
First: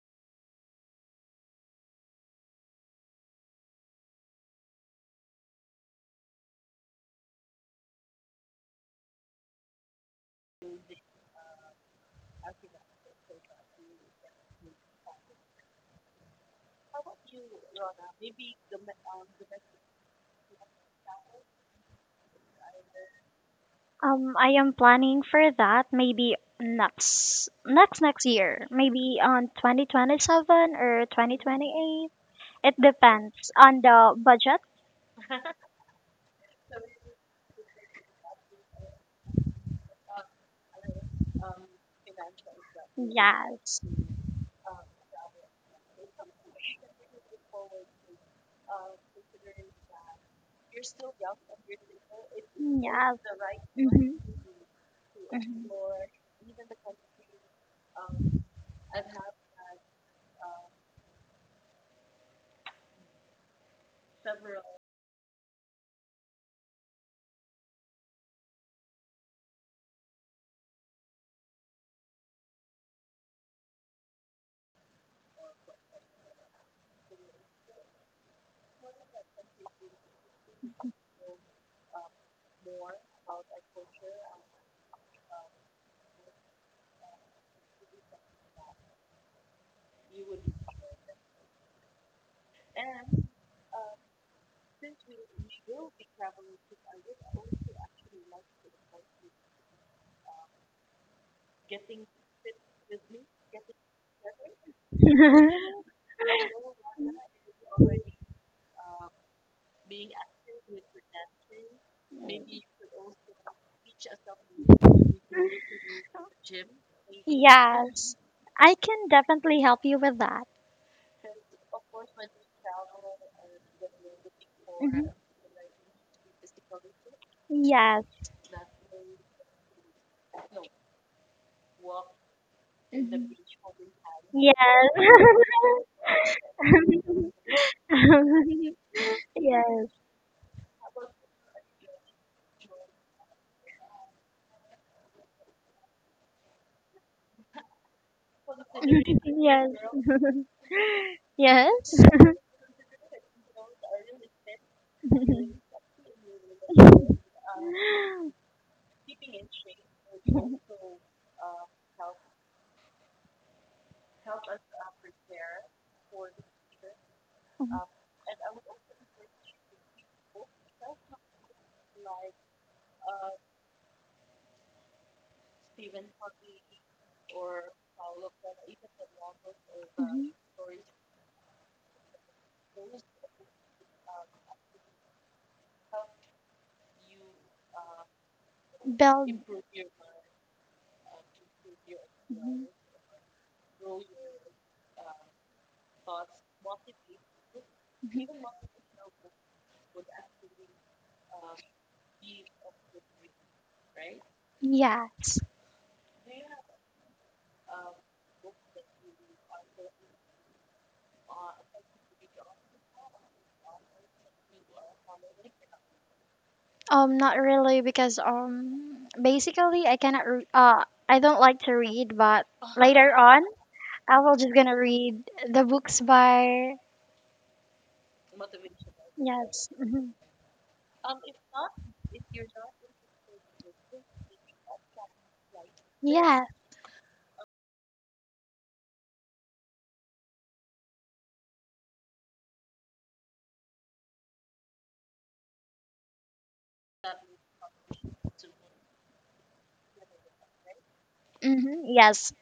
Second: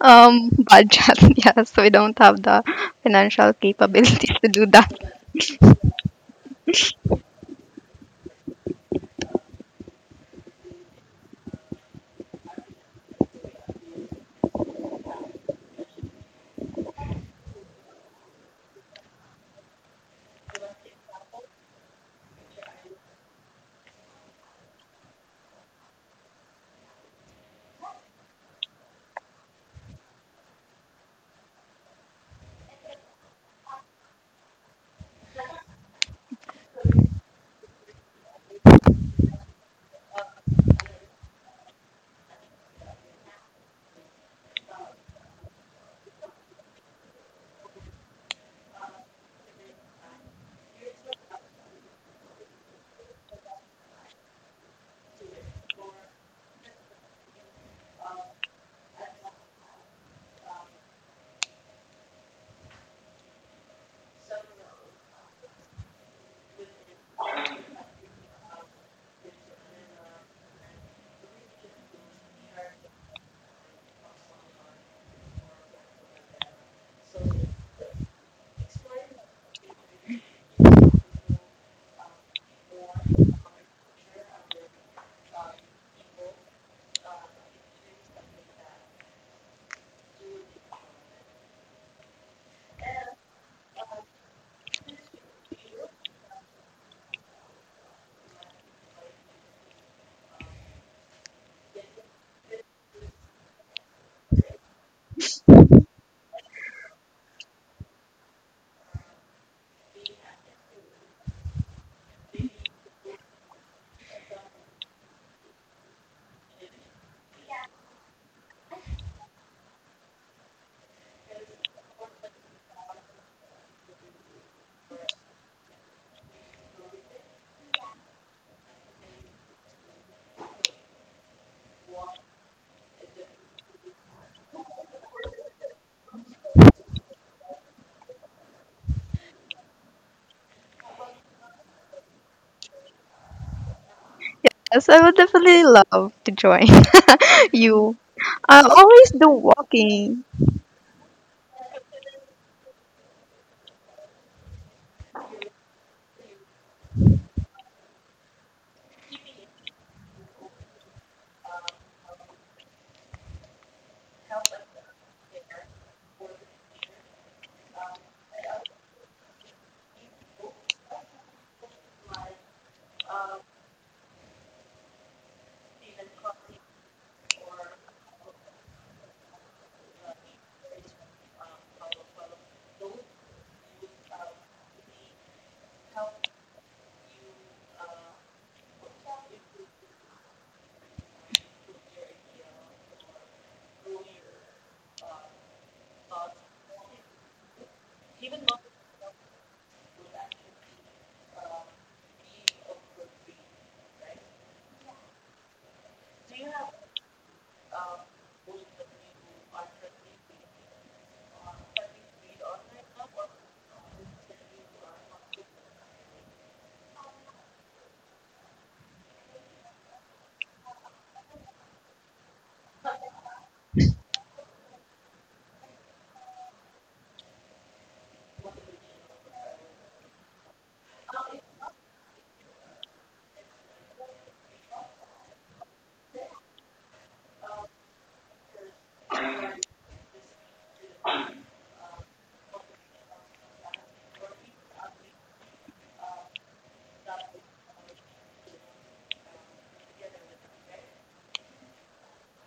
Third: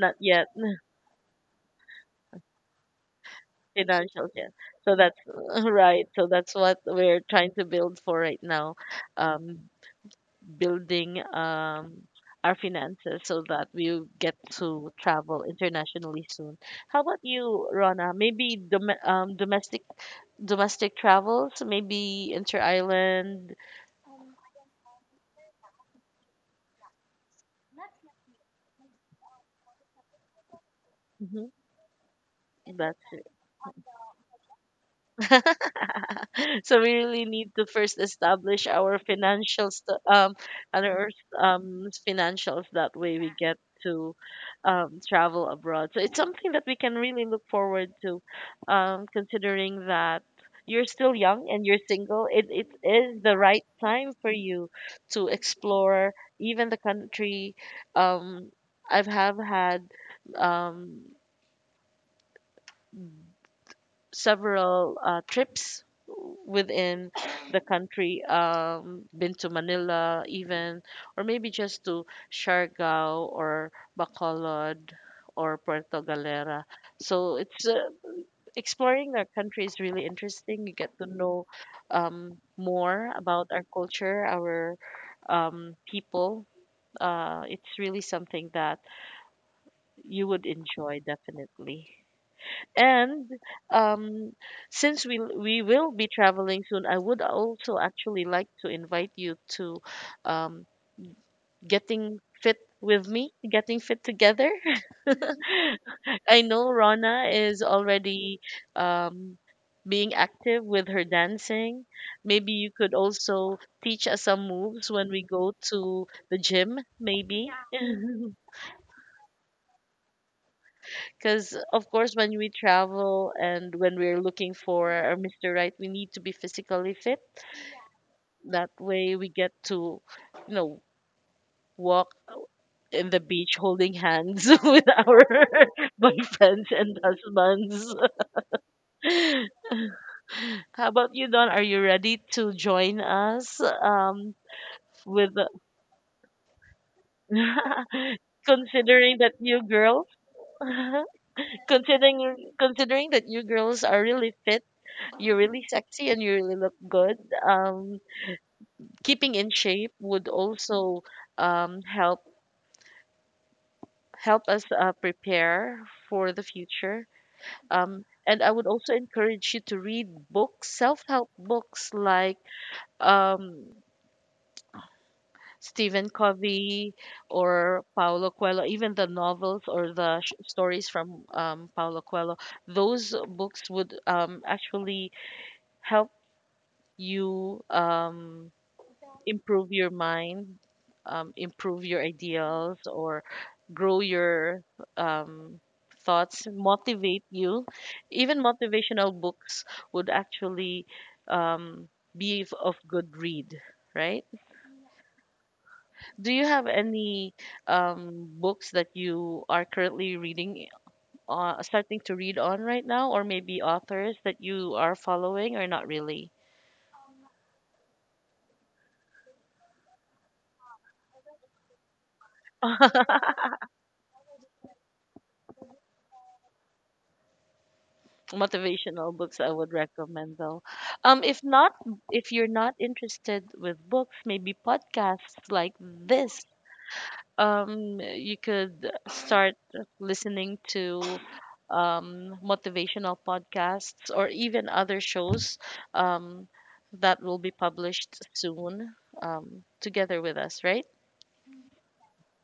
[SPEAKER 3] [LAUGHS]
[SPEAKER 1] yet.
[SPEAKER 3] budget. [LAUGHS] Yes, we don't have the financial
[SPEAKER 1] [LAUGHS] Financials
[SPEAKER 3] capabilities to
[SPEAKER 1] yet,
[SPEAKER 3] do that.
[SPEAKER 1] so that's [LAUGHS] right. So that's what we're trying to build for right now, um building our finances so that we get to travel internationally soon. How about you, Rona? Maybe domestic travels, maybe inter-island.
[SPEAKER 2] I am planning for that maybe next year, maybe on 2027 or
[SPEAKER 1] Hmm.
[SPEAKER 2] 2028. It
[SPEAKER 1] That's
[SPEAKER 2] depends on the budget.
[SPEAKER 1] [LAUGHS] so we really need to first establish our financials and our financials. That way we get
[SPEAKER 2] Yes,
[SPEAKER 1] to travel abroad, so it's something that we can really look forward to, considering that you're still young and you're single. It
[SPEAKER 2] yes.
[SPEAKER 1] is the right time
[SPEAKER 2] Mm-hmm.
[SPEAKER 1] for you to
[SPEAKER 2] Mm-hmm.
[SPEAKER 1] explore even the country. um I've have had um several trips within the country. Been to Manila even, or maybe just to Siargao or Bacolod or Puerto Galera. So it's exploring our country is really interesting. You get to know more about our culture, our people. It's really something that you would enjoy definitely. And um, since we will be traveling soon, I would also actually like to invite you to um, getting fit with me, getting fit together.
[SPEAKER 2] [LAUGHS]
[SPEAKER 1] [LAUGHS] I know Rana is already um, being active with her dancing. Maybe you could also teach us some moves when we go to the gym, maybe.
[SPEAKER 2] Yes,
[SPEAKER 1] [LAUGHS]
[SPEAKER 2] I can definitely help you with that.
[SPEAKER 1] Because, of course, when we travel and when we're looking for
[SPEAKER 2] Mhm.
[SPEAKER 1] our Mr. Right, we need to be physically fit.
[SPEAKER 2] Yes.
[SPEAKER 1] That way we get to, you know, walk in the
[SPEAKER 2] Mhm.
[SPEAKER 1] beach holding hands [LAUGHS] with
[SPEAKER 2] Yes.
[SPEAKER 1] our [LAUGHS] boyfriends and
[SPEAKER 2] [LAUGHS]
[SPEAKER 1] husbands.
[SPEAKER 2] Yes.
[SPEAKER 1] [LAUGHS] How about you, Don? Are you ready to join us
[SPEAKER 3] Yes, I would
[SPEAKER 1] with,
[SPEAKER 3] definitely love to join [LAUGHS] you.
[SPEAKER 1] [LAUGHS]
[SPEAKER 3] I always
[SPEAKER 1] considering
[SPEAKER 3] do
[SPEAKER 2] [LAUGHS]
[SPEAKER 1] that you
[SPEAKER 2] Yes.
[SPEAKER 1] girls,
[SPEAKER 3] walking.
[SPEAKER 1] [LAUGHS]
[SPEAKER 2] Yes. [LAUGHS]
[SPEAKER 1] considering that you girls are really fit. You're really sexy and you really look good. Um, Keeping in shape would also um, help help us prepare for the future. And I would also encourage you to read books, self-help books like um, Stephen Covey or Paulo Coelho, even the novels or the
[SPEAKER 2] Mhm.
[SPEAKER 1] stories from Paulo Coelho. Those books would actually help you.
[SPEAKER 2] Build.
[SPEAKER 1] Improve your mind, improve your
[SPEAKER 2] Mhm.
[SPEAKER 1] ideals, or grow your um, thoughts, motivate you.
[SPEAKER 2] Mhm.
[SPEAKER 1] Even motivational books would actually um, be of good read, right?
[SPEAKER 2] Yes.
[SPEAKER 1] Do you have any books that you are currently reading, starting to read on right now, or maybe authors that you are following, or not really?
[SPEAKER 2] Not really because basically I cannot. Re- I don't like to read, but later
[SPEAKER 1] [LAUGHS]
[SPEAKER 2] on I will just gonna read the books by.
[SPEAKER 1] Motivational books I
[SPEAKER 2] Yes.
[SPEAKER 1] would
[SPEAKER 2] Hmm.
[SPEAKER 1] recommend though. If not, if you're not interested with books, maybe podcasts like this.
[SPEAKER 2] Yeah.
[SPEAKER 1] You could start listening to motivational podcasts or even other shows um, that will be published soon, together with us, right?
[SPEAKER 2] Hmm. Yes.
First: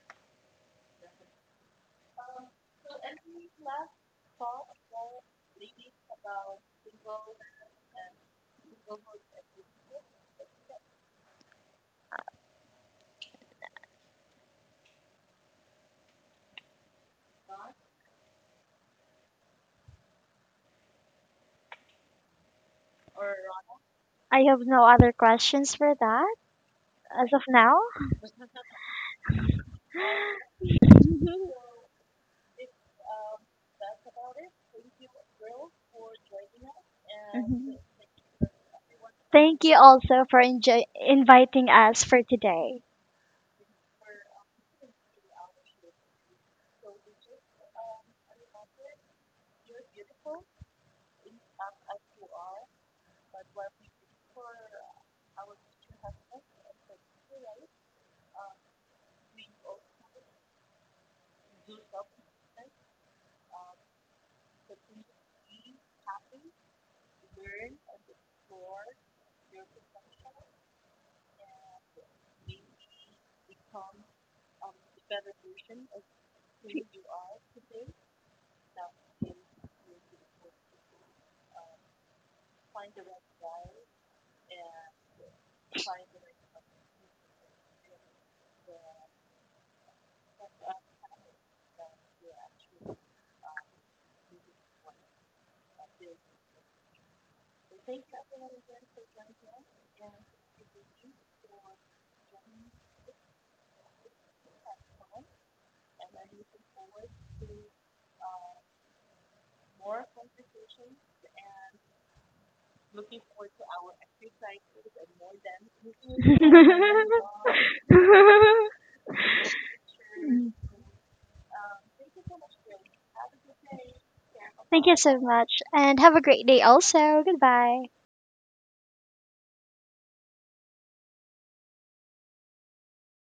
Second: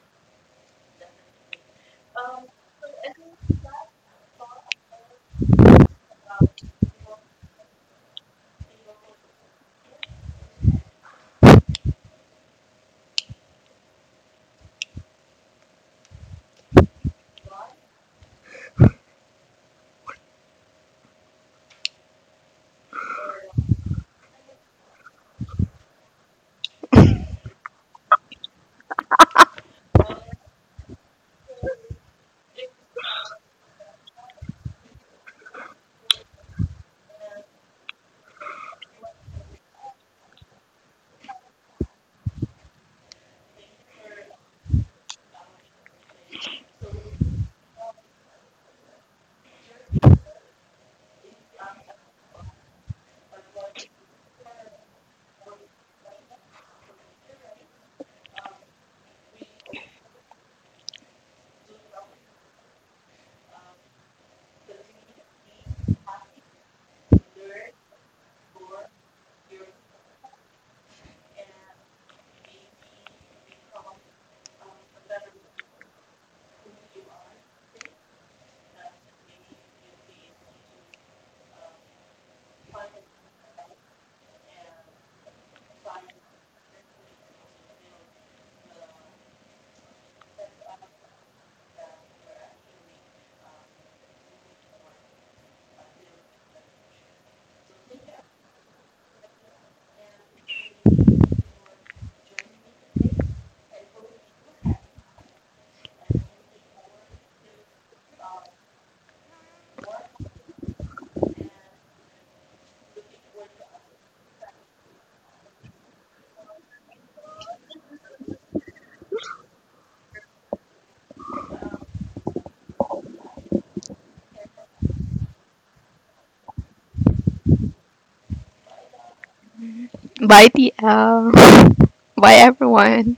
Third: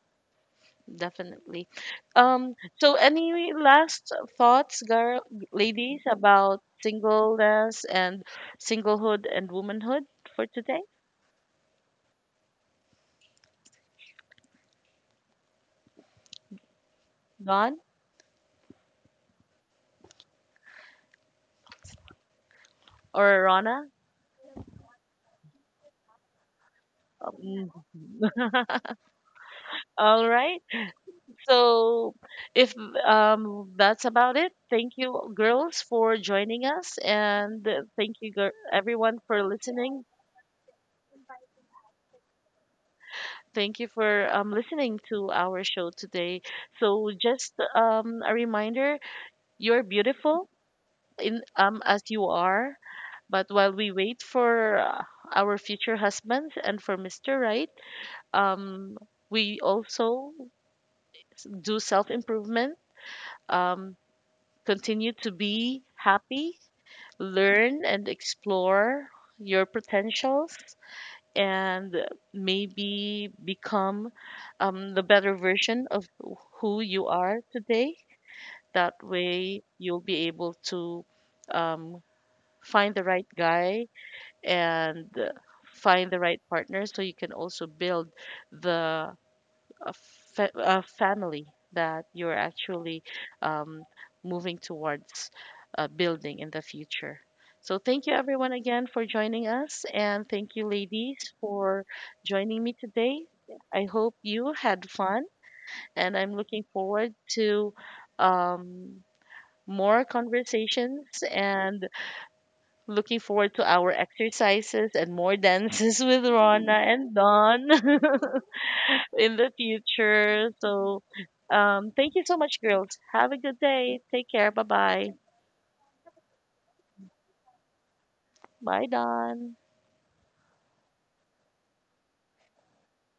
[SPEAKER 1] Definitely. So any last thoughts, girl, ladies, about singleness and singlehood and womanhood for today? Don or Rana?
[SPEAKER 2] I have no other questions for that as of
[SPEAKER 1] Um,
[SPEAKER 2] now.
[SPEAKER 1] All right. So if that's about it, thank you girls for joining us and
[SPEAKER 2] Mhm.
[SPEAKER 1] thank you everyone for
[SPEAKER 2] Thank you
[SPEAKER 1] listening.
[SPEAKER 2] also for inviting us for today.
[SPEAKER 1] Thank you for listening to our show today. So just a reminder, you're beautiful in as you are. But while we wait for our future husbands and for Mr. Right, um, we also do self improvement, um, continue to be happy, learn and explore your potentials, and maybe become the better version of who you are today. That way, you'll be able to um, find the right guy and find the right partner so you can also build the uh, family that you're actually um, moving towards building in the future. So, thank you everyone again for joining us, and thank you, ladies, for joining me today. I hope you had fun, and I'm looking forward to um, more conversations and looking forward to our exercises and more dances [LAUGHS] with Rona
[SPEAKER 2] [LAUGHS]
[SPEAKER 1] and Don [LAUGHS] in the future. So, thank you so much, girls. Have a good day. Take care. Bye
[SPEAKER 2] Thank you
[SPEAKER 1] bye.
[SPEAKER 2] so much and have a great day also. Goodbye.
[SPEAKER 1] Bye, Don.
[SPEAKER 3] Bye, TL. [LAUGHS] Bye, everyone.